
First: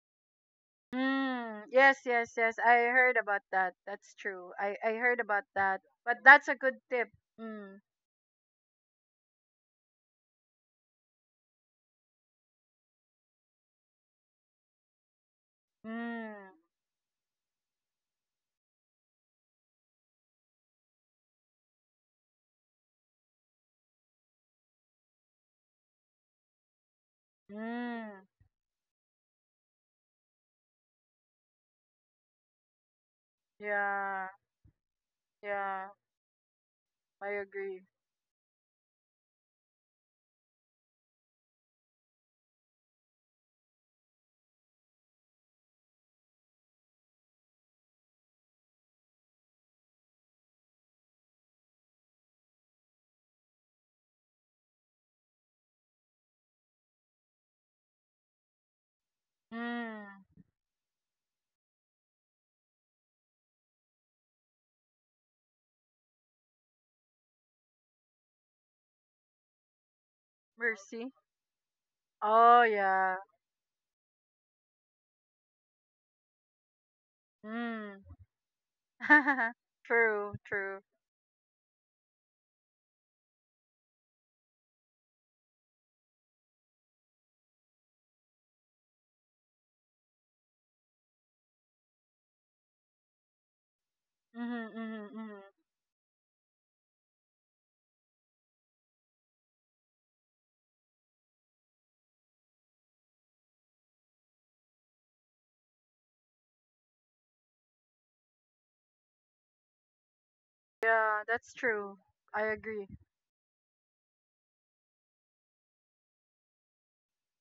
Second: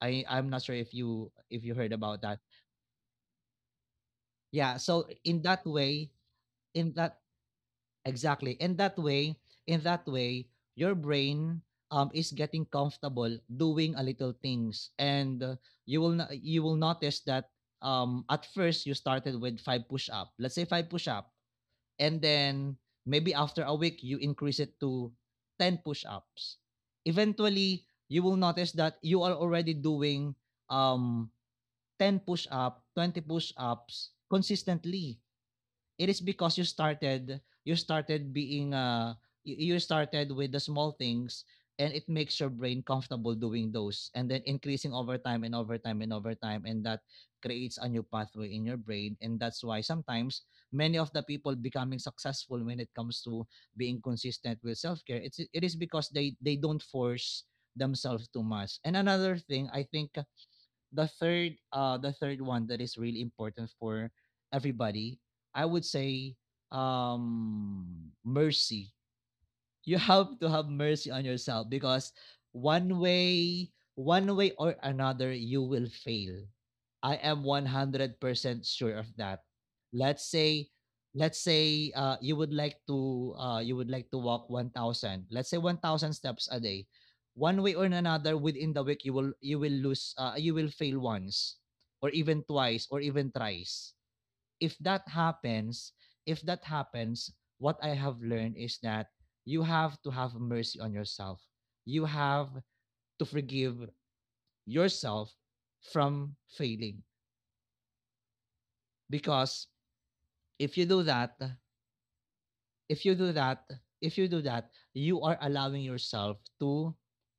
[SPEAKER 1] I'm not sure if
[SPEAKER 2] Mm.
[SPEAKER 1] you heard
[SPEAKER 2] Yes,
[SPEAKER 1] about
[SPEAKER 2] yes,
[SPEAKER 1] that.
[SPEAKER 2] yes. I heard about that. That's true.
[SPEAKER 1] Yeah.
[SPEAKER 2] I
[SPEAKER 1] So
[SPEAKER 2] heard
[SPEAKER 1] in
[SPEAKER 2] about
[SPEAKER 1] that
[SPEAKER 2] that.
[SPEAKER 1] way,
[SPEAKER 2] But that's a good
[SPEAKER 1] in
[SPEAKER 2] tip.
[SPEAKER 1] that,
[SPEAKER 2] Mm.
[SPEAKER 1] exactly. And that way, in that way, your brain is getting comfortable doing a little things. And you will
[SPEAKER 2] Mm.
[SPEAKER 1] you will notice that at first you started with five push up. Let's say five push up, and then maybe after a week you increase it to ten push ups. Eventually, you
[SPEAKER 2] Mm.
[SPEAKER 1] will notice that you are already doing um, 10 push up, 20 push ups
[SPEAKER 2] Yeah.
[SPEAKER 1] consistently.
[SPEAKER 2] Yeah.
[SPEAKER 1] It is because you
[SPEAKER 2] I
[SPEAKER 1] started you
[SPEAKER 2] agree.
[SPEAKER 1] started being you started with the small things, and it makes your brain comfortable doing those, and then increasing over time and over time and over time. And that creates a new pathway in your brain, and that's why sometimes many of the people becoming successful when it comes to being consistent with self-care, it is because they don't force themselves too much. And another thing I think,
[SPEAKER 2] Mm.
[SPEAKER 1] the third one that is really important for everybody, I would say, um mercy. You have to have mercy
[SPEAKER 2] Mercy.
[SPEAKER 1] on yourself, because
[SPEAKER 2] Oh,
[SPEAKER 1] one
[SPEAKER 2] yeah.
[SPEAKER 1] way one way or another you will fail. I am
[SPEAKER 2] Mm.
[SPEAKER 1] 100% sure of that.
[SPEAKER 2] (laughs)
[SPEAKER 1] let's
[SPEAKER 2] True,
[SPEAKER 1] say
[SPEAKER 2] true.
[SPEAKER 1] let's say uh, you would like to walk 1,000, let's say, 1,000 steps a day. One way or another, within the week you will fail once, or even twice, or even thrice. if
[SPEAKER 2] Mm-hmm,
[SPEAKER 1] that
[SPEAKER 2] mm-hmm, mm-hmm.
[SPEAKER 1] happens, if that happens, what I have learned is that you have to have mercy on yourself. You have to forgive yourself from failing, because if you do
[SPEAKER 2] Yeah,
[SPEAKER 1] that,
[SPEAKER 2] that's true. I agree.
[SPEAKER 1] if you do that, if you do that, you are allowing yourself to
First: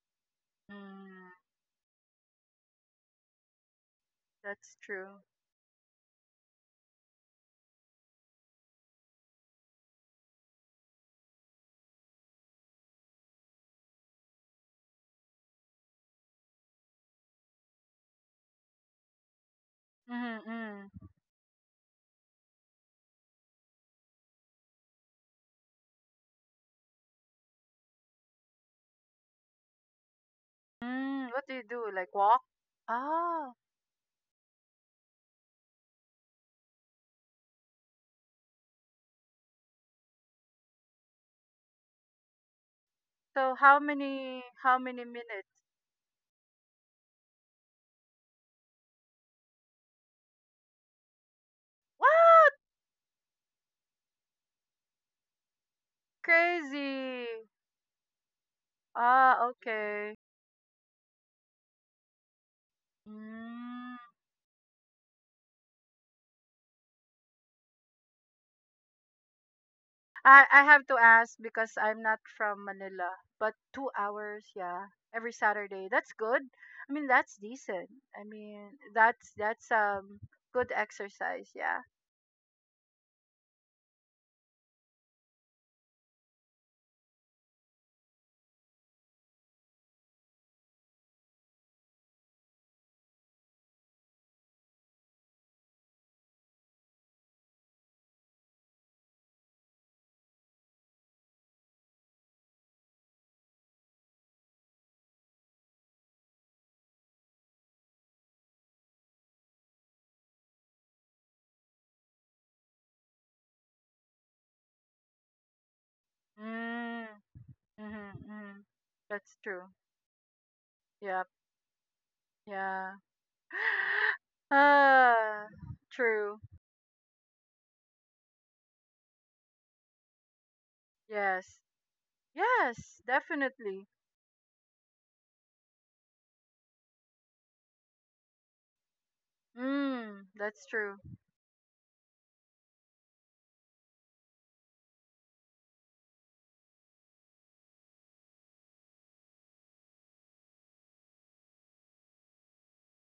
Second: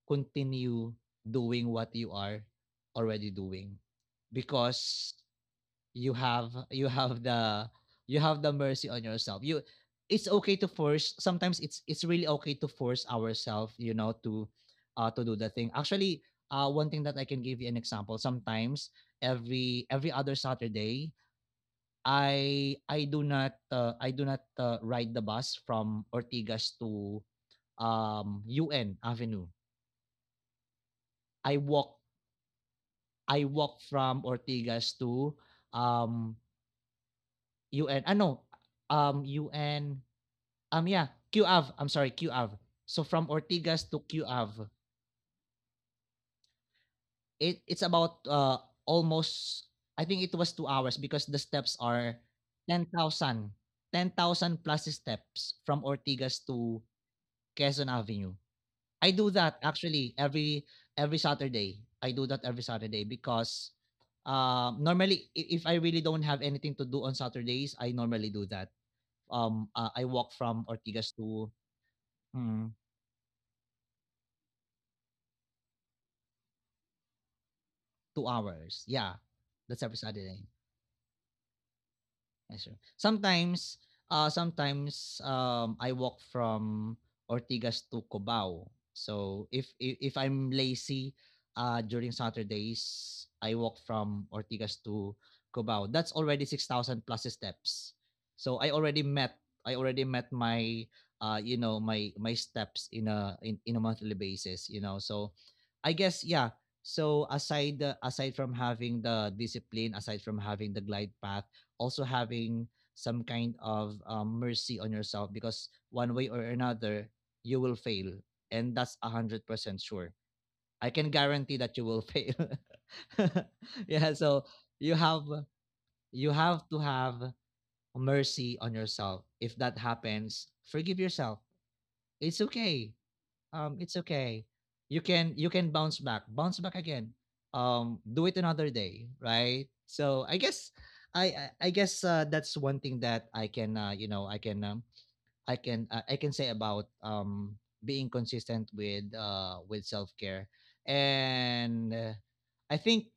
[SPEAKER 1] continue
[SPEAKER 2] Mm,
[SPEAKER 1] doing what you are already doing,
[SPEAKER 2] that's true.
[SPEAKER 1] because you have you have the you have the mercy on yourself. You It's okay to force sometimes. It's really okay to force ourselves, to do the thing actually. One thing that I can give you an example: sometimes every other
[SPEAKER 2] Mm, mm.
[SPEAKER 1] Saturday, I do not ride the bus from Ortigas to un avenue.
[SPEAKER 2] Mm, what do
[SPEAKER 1] i
[SPEAKER 2] you do?
[SPEAKER 1] walk
[SPEAKER 2] Like walk?
[SPEAKER 1] i
[SPEAKER 2] Oh,
[SPEAKER 1] walk from Ortigas to um un, no, un, yeah, QAV. I'm sorry, QAV. So from
[SPEAKER 2] so how
[SPEAKER 1] Ortigas to
[SPEAKER 2] many,
[SPEAKER 1] QAV,
[SPEAKER 2] minutes?
[SPEAKER 1] it's about almost, I think it was 2 hours, because the steps are
[SPEAKER 2] Wow,
[SPEAKER 1] 10,000, 10,000 plus steps from Ortigas to
[SPEAKER 2] crazy.
[SPEAKER 1] Quezon Avenue. I do
[SPEAKER 2] Ah,
[SPEAKER 1] that actually
[SPEAKER 2] okay.
[SPEAKER 1] every Saturday. I do that every Saturday because
[SPEAKER 2] Mm.
[SPEAKER 1] if I really don't have anything to do on Saturdays, I normally do that. I walk
[SPEAKER 2] I
[SPEAKER 1] from
[SPEAKER 2] I have to
[SPEAKER 1] Ortigas
[SPEAKER 2] ask
[SPEAKER 1] to,
[SPEAKER 2] because I'm not from
[SPEAKER 1] hmm,
[SPEAKER 2] Manila, but 2 hours, yeah, every Saturday. That's good. I mean, that's decent.
[SPEAKER 1] two
[SPEAKER 2] I mean,
[SPEAKER 1] hours. Yeah,
[SPEAKER 2] that's
[SPEAKER 1] that's every Saturday.
[SPEAKER 2] good exercise, yeah.
[SPEAKER 1] Yes, sir. Sometimes, I walk from Ortigas to Cubao. So if I'm lazy during Saturdays, I walk from Ortigas to Cubao. That's already 6,000 plus steps. So I already met my my steps in a in a monthly basis. You know, so I guess, yeah. So aside from having the discipline, aside from having the glide path, also having some kind of mercy on yourself, because one way or
[SPEAKER 2] Mm.
[SPEAKER 1] another you will
[SPEAKER 2] Mhm,
[SPEAKER 1] fail,
[SPEAKER 2] mhm.
[SPEAKER 1] and that's a
[SPEAKER 2] That's
[SPEAKER 1] hundred
[SPEAKER 2] true.
[SPEAKER 1] percent sure. I can
[SPEAKER 2] Yep.
[SPEAKER 1] guarantee that you will fail.
[SPEAKER 2] Yeah.
[SPEAKER 1] (laughs)
[SPEAKER 2] (gasps)
[SPEAKER 1] Yeah, so you have
[SPEAKER 2] Ah,
[SPEAKER 1] you
[SPEAKER 2] true.
[SPEAKER 1] have to have mercy on yourself. If that happens, forgive yourself,
[SPEAKER 2] Yes.
[SPEAKER 1] it's okay.
[SPEAKER 2] Yes, definitely.
[SPEAKER 1] It's okay, you can bounce back, bounce back again. Do it another day, right?
[SPEAKER 2] Mm,
[SPEAKER 1] So I
[SPEAKER 2] that's
[SPEAKER 1] guess,
[SPEAKER 2] true.
[SPEAKER 1] i I guess that's one thing that I can say about being consistent with self-care. And I think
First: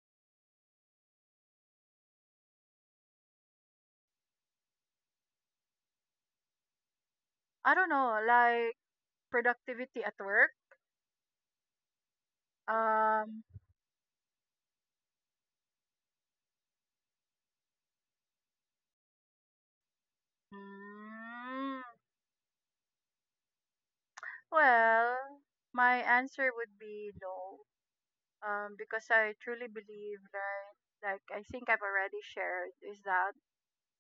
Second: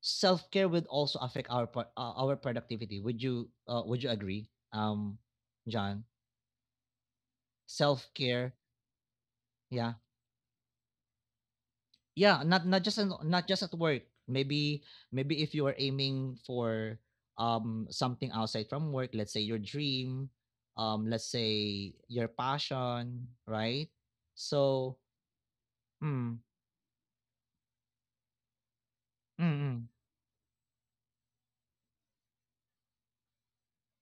[SPEAKER 1] self-care would also affect our productivity. Would you agree, John?
[SPEAKER 2] I don't know,
[SPEAKER 1] Self-care.
[SPEAKER 2] like
[SPEAKER 1] Yeah.
[SPEAKER 2] productivity at work.
[SPEAKER 1] Yeah, not just
[SPEAKER 2] Um,
[SPEAKER 1] not just at work. Maybe maybe if you are aiming for something outside from work, let's say your dream, let's
[SPEAKER 2] mm,
[SPEAKER 1] say your passion, right? So,
[SPEAKER 2] well, my
[SPEAKER 1] mm,
[SPEAKER 2] answer would be no. Because I
[SPEAKER 1] mm,
[SPEAKER 2] truly
[SPEAKER 1] mm,
[SPEAKER 2] believe that, like I think I've already shared, is that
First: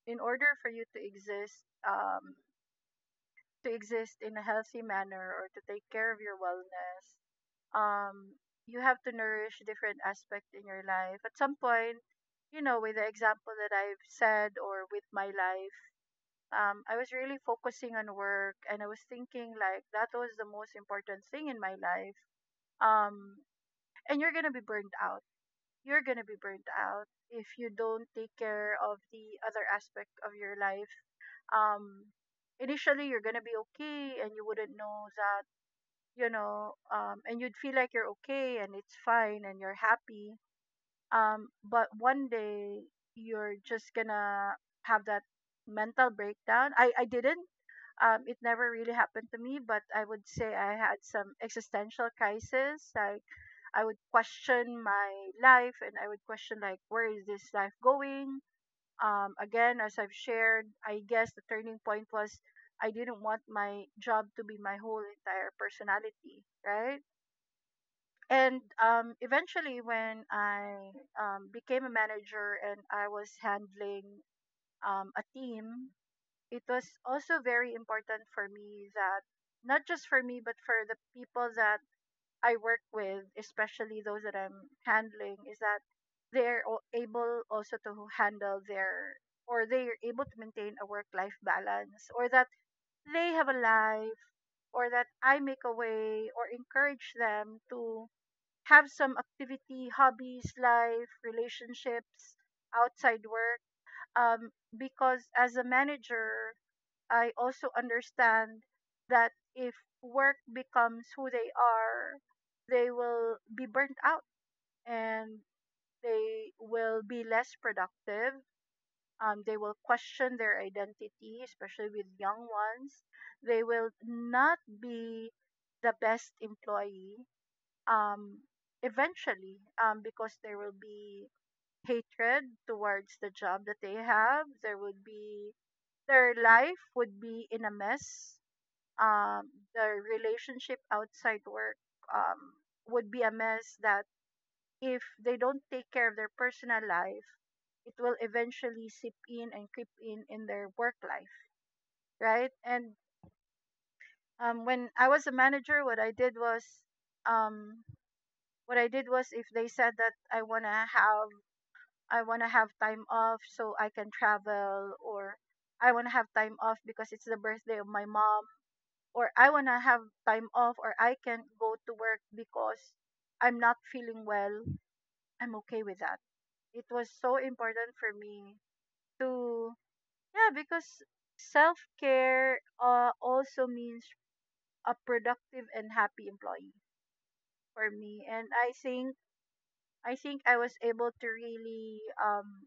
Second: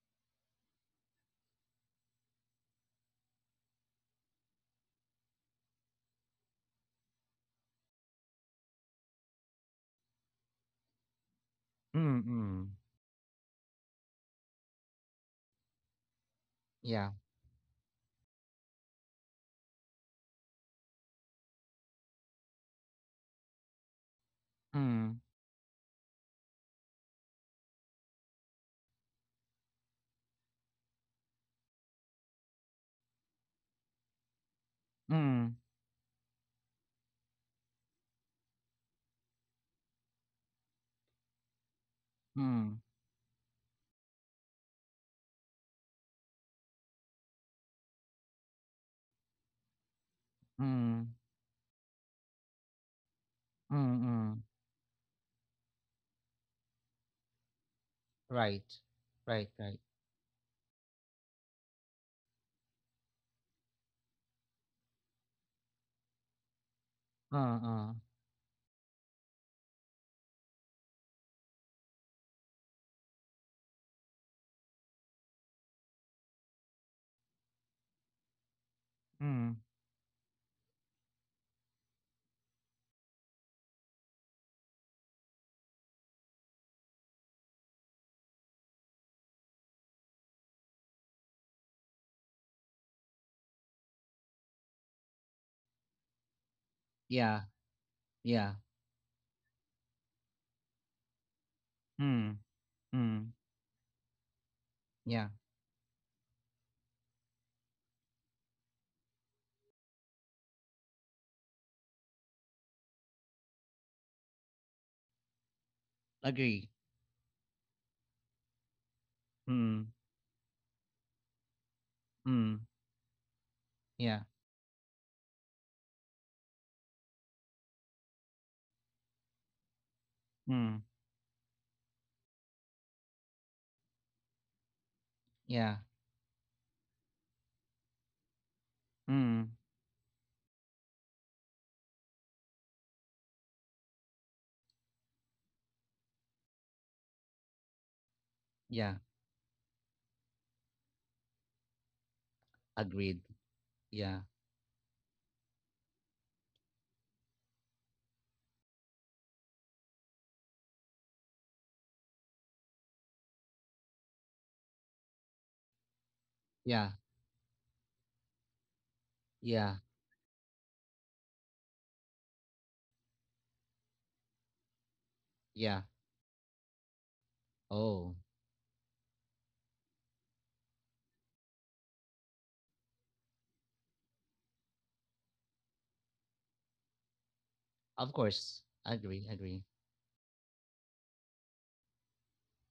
[SPEAKER 2] in order for you to exist in a healthy manner or to take care of your wellness, um, you have to nourish different aspects in your life. At some point,
[SPEAKER 1] mm,
[SPEAKER 2] you
[SPEAKER 1] mm,
[SPEAKER 2] know, with the example that I've said or with my life, I
[SPEAKER 1] yeah,
[SPEAKER 2] was really focusing on work and I was thinking like that was the most important thing in my life. Um, and you're going to be burned
[SPEAKER 1] mm,
[SPEAKER 2] out. You're going to be burnt out if you don't take care of the other aspect of your life. Um, Initially, you're going to be okay and you wouldn't know that
[SPEAKER 1] mm,
[SPEAKER 2] you know, um, And you'd feel like you're okay and it's fine and you're happy. But one
[SPEAKER 1] mm,
[SPEAKER 2] day you're just gonna have that mental breakdown. I didn't. It never really happened to me, but I would say I had
[SPEAKER 1] mm,
[SPEAKER 2] some existential crisis. Like
[SPEAKER 1] mm,
[SPEAKER 2] I would
[SPEAKER 1] mm,
[SPEAKER 2] question my life and I would question like where is this life going?
[SPEAKER 1] right, right, right,
[SPEAKER 2] Again, as I've shared, I guess the turning point was I didn't want my job to be my whole entire personality, right?
[SPEAKER 1] uh, uh,
[SPEAKER 2] And eventually when I became a manager and I was handling a team, it was also very important for me that
[SPEAKER 1] mm,
[SPEAKER 2] not just for me but for the people that I work with, especially those that I'm handling, is that able also to handle their or they're able to maintain a work life balance, or that they have a life, or that I make a way or encourage
[SPEAKER 1] yeah,
[SPEAKER 2] them to
[SPEAKER 1] yeah,
[SPEAKER 2] have some activity, hobbies, life,
[SPEAKER 1] mm,
[SPEAKER 2] relationships, outside
[SPEAKER 1] mm,
[SPEAKER 2] work. Um,
[SPEAKER 1] yeah,
[SPEAKER 2] because as a manager, I also understand that if work becomes who they are, they will be burnt out and they
[SPEAKER 1] agree,
[SPEAKER 2] will be less productive. They will
[SPEAKER 1] mm,
[SPEAKER 2] question their identity, especially with young
[SPEAKER 1] mm,
[SPEAKER 2] ones. They will
[SPEAKER 1] yeah,
[SPEAKER 2] not be the best employee um, because there will
[SPEAKER 1] mm,
[SPEAKER 2] be hatred towards the job that they have. There would be
[SPEAKER 1] yeah.
[SPEAKER 2] Their life would be in a mess.
[SPEAKER 1] Mm.
[SPEAKER 2] Their relationship outside work um, would be a mess. That if they don't take care of their personal life, it will eventually
[SPEAKER 1] Yeah.
[SPEAKER 2] seep in and creep in their work life, right? And
[SPEAKER 1] Agreed. Yeah.
[SPEAKER 2] um, when I was a manager, um, what I did was if they said that I want to have time off so I can travel, or I want to have time off
[SPEAKER 1] Yeah.
[SPEAKER 2] because it's the birthday of my mom, or I want
[SPEAKER 1] Yeah.
[SPEAKER 2] to have time off, or I can't go to work because I'm not feeling well. I'm
[SPEAKER 1] Yeah.
[SPEAKER 2] okay with that. It was so important
[SPEAKER 1] Oh.
[SPEAKER 2] for me to, yeah, because self-care also means a productive and happy employee for
[SPEAKER 1] Of
[SPEAKER 2] me, and
[SPEAKER 1] course. Agree. Agree.
[SPEAKER 2] I think I was able to really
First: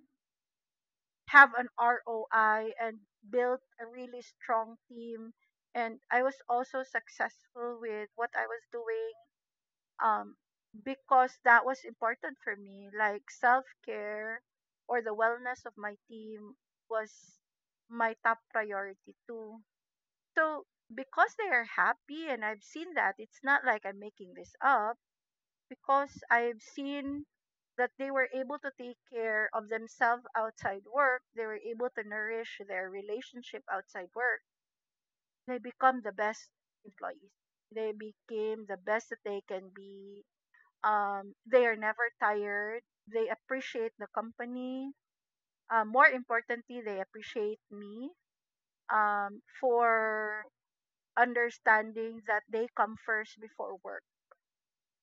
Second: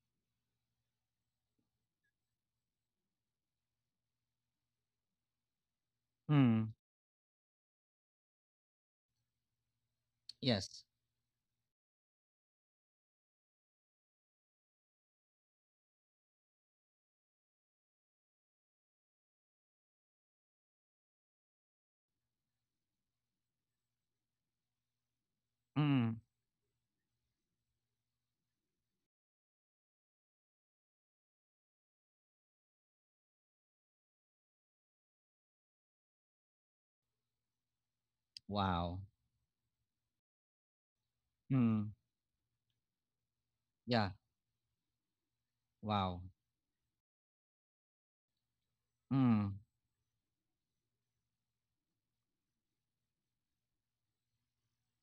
[SPEAKER 2] have an ROI and built a really strong team. And I was
[SPEAKER 1] Mm.
[SPEAKER 2] also successful with what I was doing um,
[SPEAKER 1] Yes.
[SPEAKER 2] because that was important for me. Like self care or the wellness of my team was my top priority too. So because they are happy, and I've seen that, it's not like I'm making this up,
[SPEAKER 1] Mm.
[SPEAKER 2] because I've seen that they were able to take care of themselves outside work. They were able to nourish their relationship outside work. They become the best employees. They became the
[SPEAKER 1] Wow.
[SPEAKER 2] best that they can be. They are
[SPEAKER 1] Mm.
[SPEAKER 2] never tired. They appreciate the
[SPEAKER 1] Yeah.
[SPEAKER 2] company. More
[SPEAKER 1] Wow.
[SPEAKER 2] importantly, they appreciate me,
[SPEAKER 1] Mm.
[SPEAKER 2] for understanding that they come first before work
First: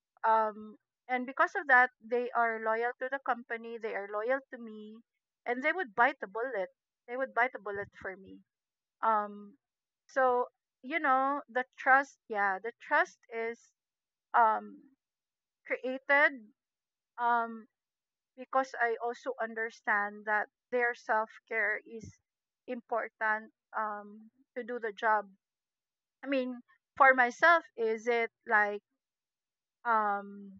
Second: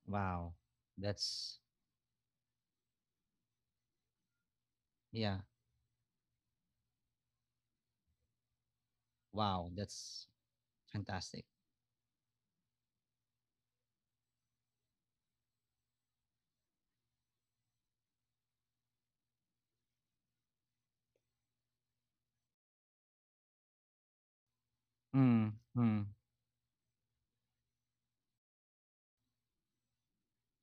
[SPEAKER 1] Wow.
[SPEAKER 2] um and because
[SPEAKER 1] That's
[SPEAKER 2] of that they are loyal to the company, they are loyal to me,
[SPEAKER 1] yeah.
[SPEAKER 2] and they would bite the bullet for me, um
[SPEAKER 1] Wow. That's
[SPEAKER 2] so, you know,
[SPEAKER 1] fantastic.
[SPEAKER 2] the trust, yeah, the trust is um created, um because I also understand that their self-care is important, to do the job.
[SPEAKER 1] Mm. Mm.
[SPEAKER 2] i mean for myself is it like um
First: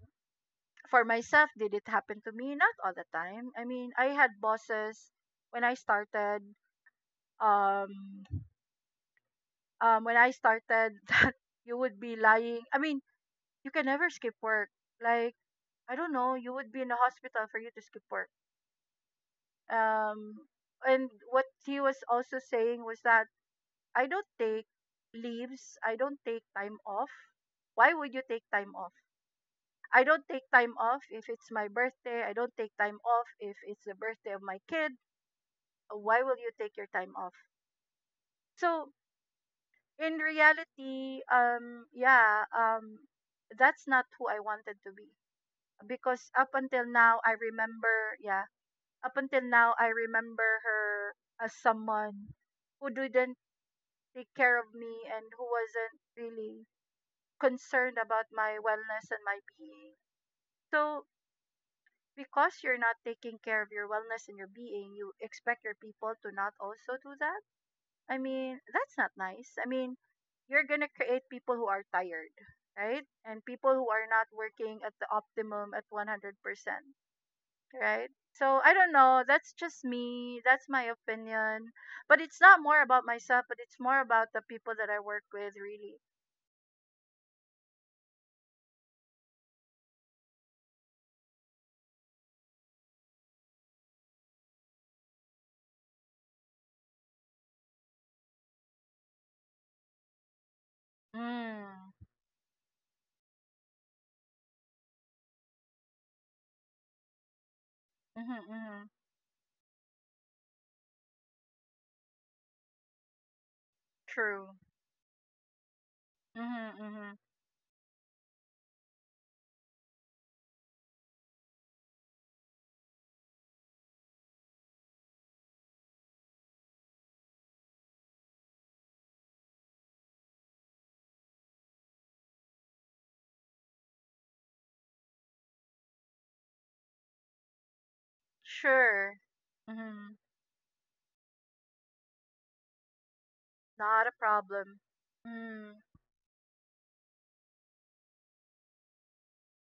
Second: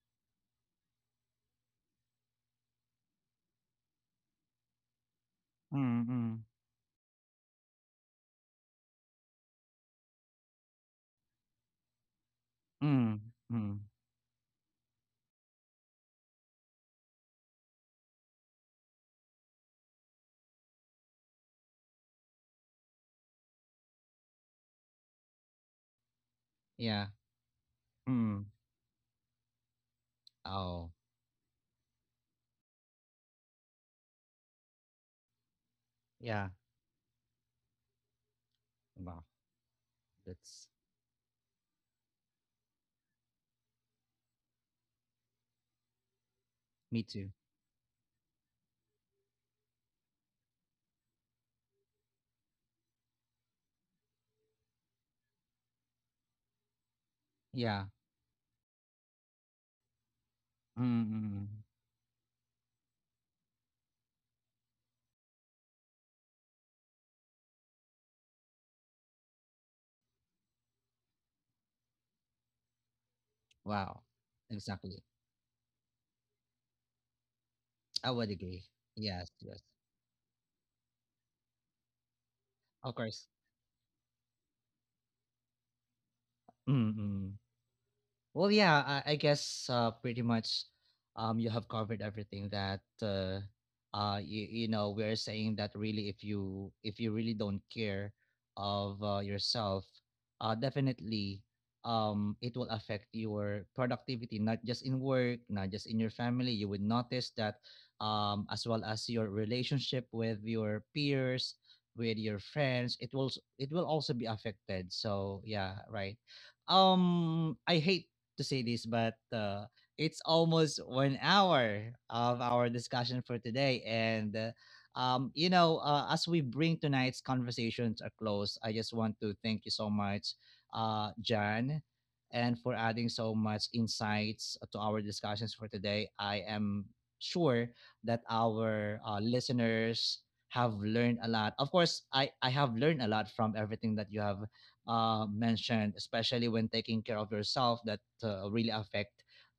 [SPEAKER 2] for myself, did it happen to me? Not all the time. I mean, I had bosses when I
[SPEAKER 1] Mm. Mm.
[SPEAKER 2] started. Um, when I started, (laughs) that you would be lying. I mean,
[SPEAKER 1] Mm.
[SPEAKER 2] you
[SPEAKER 1] Mm.
[SPEAKER 2] can never skip work. Like, I don't know, you would be in a hospital for you to skip work. Um, and what he was also saying was that I don't take leaves. I don't take time
[SPEAKER 1] Yeah.
[SPEAKER 2] off. Why would you
[SPEAKER 1] Mm.
[SPEAKER 2] take time off? I don't take time
[SPEAKER 1] Oh.
[SPEAKER 2] off if it's my birthday. I don't take time off if it's the birthday of my kid. Why will
[SPEAKER 1] Yeah.
[SPEAKER 2] you take your time off? So
[SPEAKER 1] Wow.
[SPEAKER 2] in
[SPEAKER 1] That's
[SPEAKER 2] reality, yeah, that's not who I wanted to be, because up until
[SPEAKER 1] me
[SPEAKER 2] now
[SPEAKER 1] too.
[SPEAKER 2] I remember, yeah, up until now I remember her as someone who didn't take care of me and who wasn't really
[SPEAKER 1] Yeah.
[SPEAKER 2] concerned about my wellness and my being.
[SPEAKER 1] Mm.
[SPEAKER 2] So
[SPEAKER 1] Mm. Mm.
[SPEAKER 2] because you're not taking care of your wellness and your being, you expect your people to not also do that. I mean, that's not nice. I mean, you're gonna create people who are tired, right? And people who are
[SPEAKER 1] Wow.
[SPEAKER 2] not working at
[SPEAKER 1] Exactly.
[SPEAKER 2] the optimum at 100%, right?
[SPEAKER 1] I would
[SPEAKER 2] So
[SPEAKER 1] agree.
[SPEAKER 2] I don't know.
[SPEAKER 1] Yes,
[SPEAKER 2] That's
[SPEAKER 1] yes.
[SPEAKER 2] just me. That's my opinion. But it's not more
[SPEAKER 1] Of
[SPEAKER 2] about
[SPEAKER 1] course.
[SPEAKER 2] myself, but it's more about the people that I work with, really.
[SPEAKER 1] Mm-mm. Well, yeah, I guess pretty much you have covered everything that we're saying that really, if you really don't care of yourself, definitely
[SPEAKER 2] Mm.
[SPEAKER 1] it will affect your productivity, not just in work, not just in your family. You would notice that
[SPEAKER 2] Mm-hmm,
[SPEAKER 1] as
[SPEAKER 2] mm-hmm.
[SPEAKER 1] well as your relationship with your peers, with your friends, it will also be
[SPEAKER 2] True.
[SPEAKER 1] affected. So yeah, right.
[SPEAKER 2] Mm-hmm, mm-hmm.
[SPEAKER 1] I hate to say this, but it's almost 1 hour of our discussion for today. And, as we bring tonight's conversations a close, I just want to thank you so much, Jan, and for adding so much insights to our discussions for today. I am sure that our
[SPEAKER 2] Sure. Mm-hmm.
[SPEAKER 1] listeners have learned a lot. Of course, I have learned a lot from everything
[SPEAKER 2] Not a
[SPEAKER 1] that you have
[SPEAKER 2] problem. Mm.
[SPEAKER 1] mentioned, especially when taking care of yourself, that really affect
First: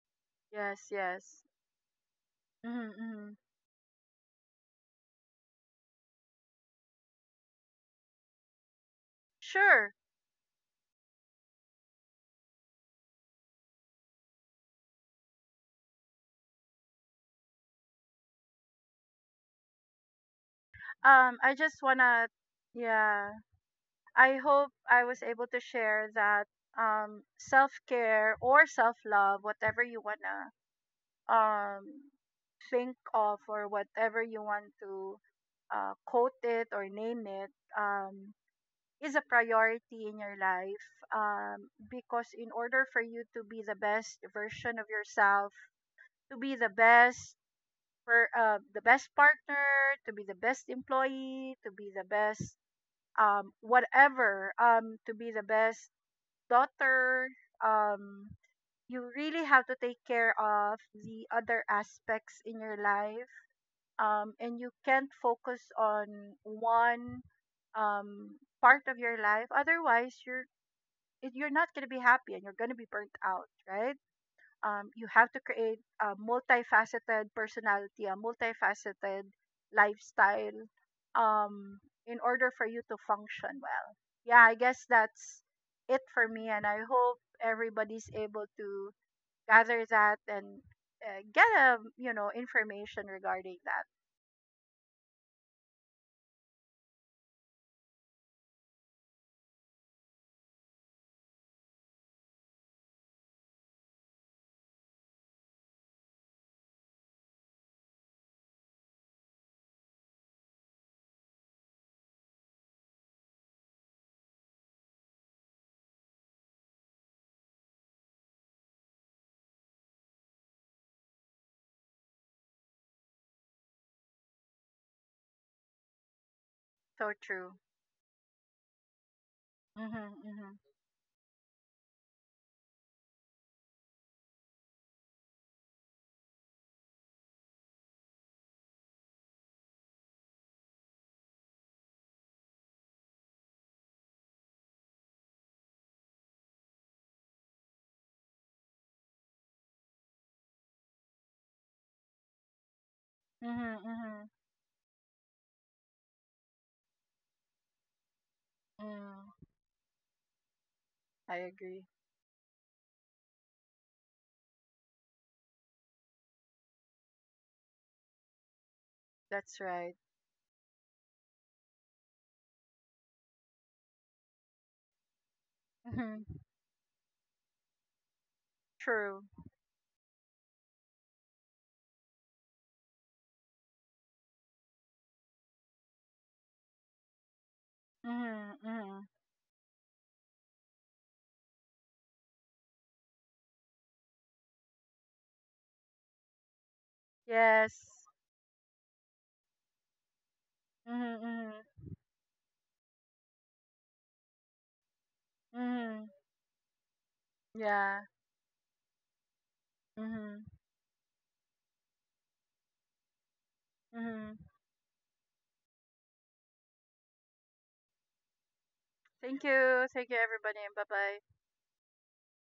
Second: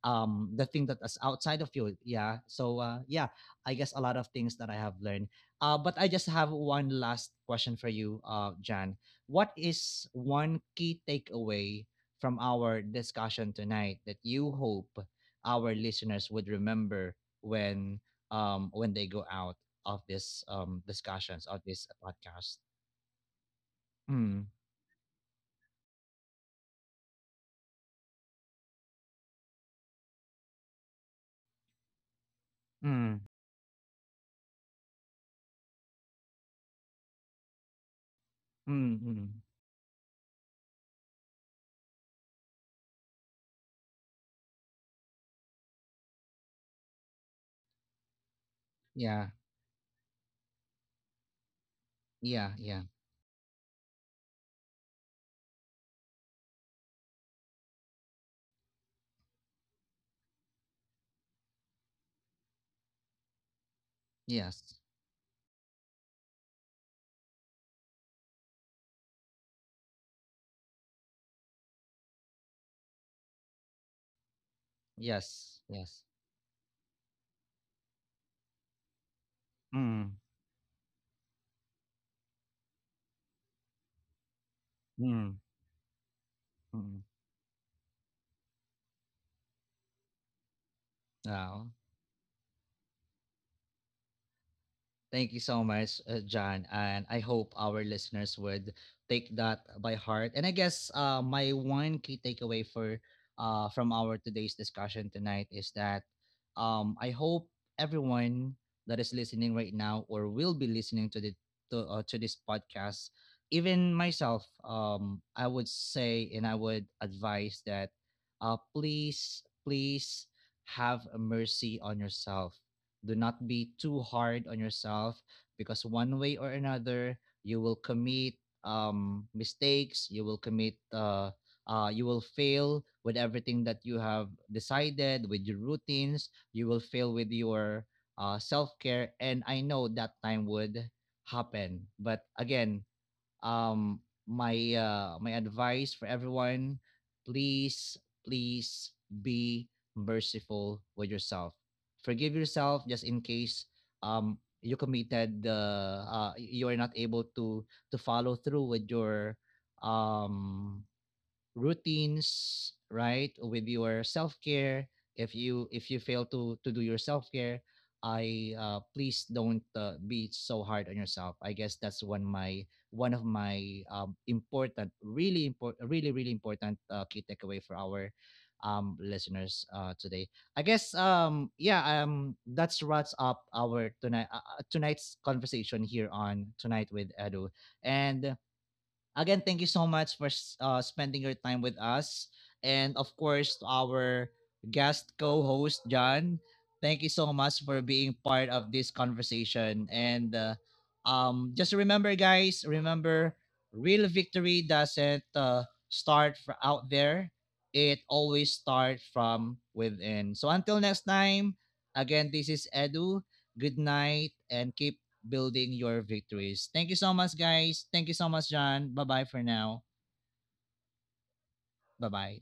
[SPEAKER 1] the thing
[SPEAKER 2] Yes,
[SPEAKER 1] that is
[SPEAKER 2] yes.
[SPEAKER 1] outside of you. Yeah. So
[SPEAKER 2] Mm-hmm,
[SPEAKER 1] yeah,
[SPEAKER 2] mm-hmm.
[SPEAKER 1] I guess a lot of things that I have learned. But I just have one last question for you, Jan. What
[SPEAKER 2] Sure.
[SPEAKER 1] is one key takeaway from our discussion tonight that you hope our listeners would remember when they go out of this discussions
[SPEAKER 2] I
[SPEAKER 1] of
[SPEAKER 2] just
[SPEAKER 1] this
[SPEAKER 2] wanna,
[SPEAKER 1] podcast?
[SPEAKER 2] yeah. I
[SPEAKER 1] Mm,
[SPEAKER 2] hope I was able to share that self care or self love, whatever you wanna um think
[SPEAKER 1] mm,
[SPEAKER 2] of or whatever you want to quote it or name it, um, is
[SPEAKER 1] mm,
[SPEAKER 2] a
[SPEAKER 1] mm.
[SPEAKER 2] priority in your life, because in order for you to be the best version of yourself, to be the best the best
[SPEAKER 1] Yeah,
[SPEAKER 2] partner, to be the best employee, to be the best
[SPEAKER 1] yeah, yeah.
[SPEAKER 2] whatever, to be the best daughter, um you really have to take care of the other aspects in your life, and you can't
[SPEAKER 1] Yes.
[SPEAKER 2] focus on one um part of your life, otherwise you're not going to be happy and you're going to be burnt out, right? You have to create
[SPEAKER 1] Yes,
[SPEAKER 2] a
[SPEAKER 1] yes.
[SPEAKER 2] multifaceted personality, a multifaceted lifestyle,
[SPEAKER 1] Mm,
[SPEAKER 2] um, in order for you to function well. Yeah, I guess that's
[SPEAKER 1] mm,
[SPEAKER 2] it for me, and I hope
[SPEAKER 1] mm.
[SPEAKER 2] everybody's able to gather that and get a, you know,
[SPEAKER 1] Wow.
[SPEAKER 2] information regarding that.
[SPEAKER 1] Thank you so much, John. And I hope our listeners would take that by heart. And I guess my one key takeaway for from our today's discussion tonight is that, I hope everyone that is listening right now, or will be listening to the to this podcast, even myself, I would say and I would advise that, please, please have mercy on yourself. Do not be too hard on yourself, because one way or
[SPEAKER 2] So
[SPEAKER 1] another
[SPEAKER 2] true.
[SPEAKER 1] you will commit
[SPEAKER 2] Mhm.
[SPEAKER 1] mistakes.
[SPEAKER 2] Mhm.
[SPEAKER 1] You will fail with everything that you have decided, with your routines. You will fail with your self-care, and I know that time would happen. But again, um my my advice for everyone: please, please be merciful with yourself, forgive yourself just in case
[SPEAKER 2] Mhm. Mhm.
[SPEAKER 1] you committed the you are not able to follow through with
[SPEAKER 2] Mm,
[SPEAKER 1] your um
[SPEAKER 2] I agree.
[SPEAKER 1] routines, right? With your self-care. If you fail to do your self-care, I please
[SPEAKER 2] That's
[SPEAKER 1] don't
[SPEAKER 2] right.
[SPEAKER 1] be so hard on yourself. I guess that's one of my important, really
[SPEAKER 2] Mhm.
[SPEAKER 1] really important key takeaway for our
[SPEAKER 2] True.
[SPEAKER 1] listeners today. I guess yeah, that's wraps up our tonight's conversation here on Tonight with Edu. And
[SPEAKER 2] Mhm. Mhm.
[SPEAKER 1] again, thank you so much for spending your time with us. And of course, to our guest co host, John, thank you so much for
[SPEAKER 2] Yes.
[SPEAKER 1] being part of this conversation. And
[SPEAKER 2] Mm-hmm, mm-hmm.
[SPEAKER 1] just remember, guys, remember: real victory doesn't
[SPEAKER 2] Mhm.
[SPEAKER 1] start out there,
[SPEAKER 2] Yeah.
[SPEAKER 1] it always starts from within.
[SPEAKER 2] Mhm.
[SPEAKER 1] So until next time, again, this is Edu. Good night,
[SPEAKER 2] Mhm.
[SPEAKER 1] and keep building your victories. Thank you so much, guys. Thank you so much, John. Bye bye
[SPEAKER 2] Thank
[SPEAKER 1] for now.
[SPEAKER 2] you. Thank you everybody, bye-bye.
[SPEAKER 1] Bye bye.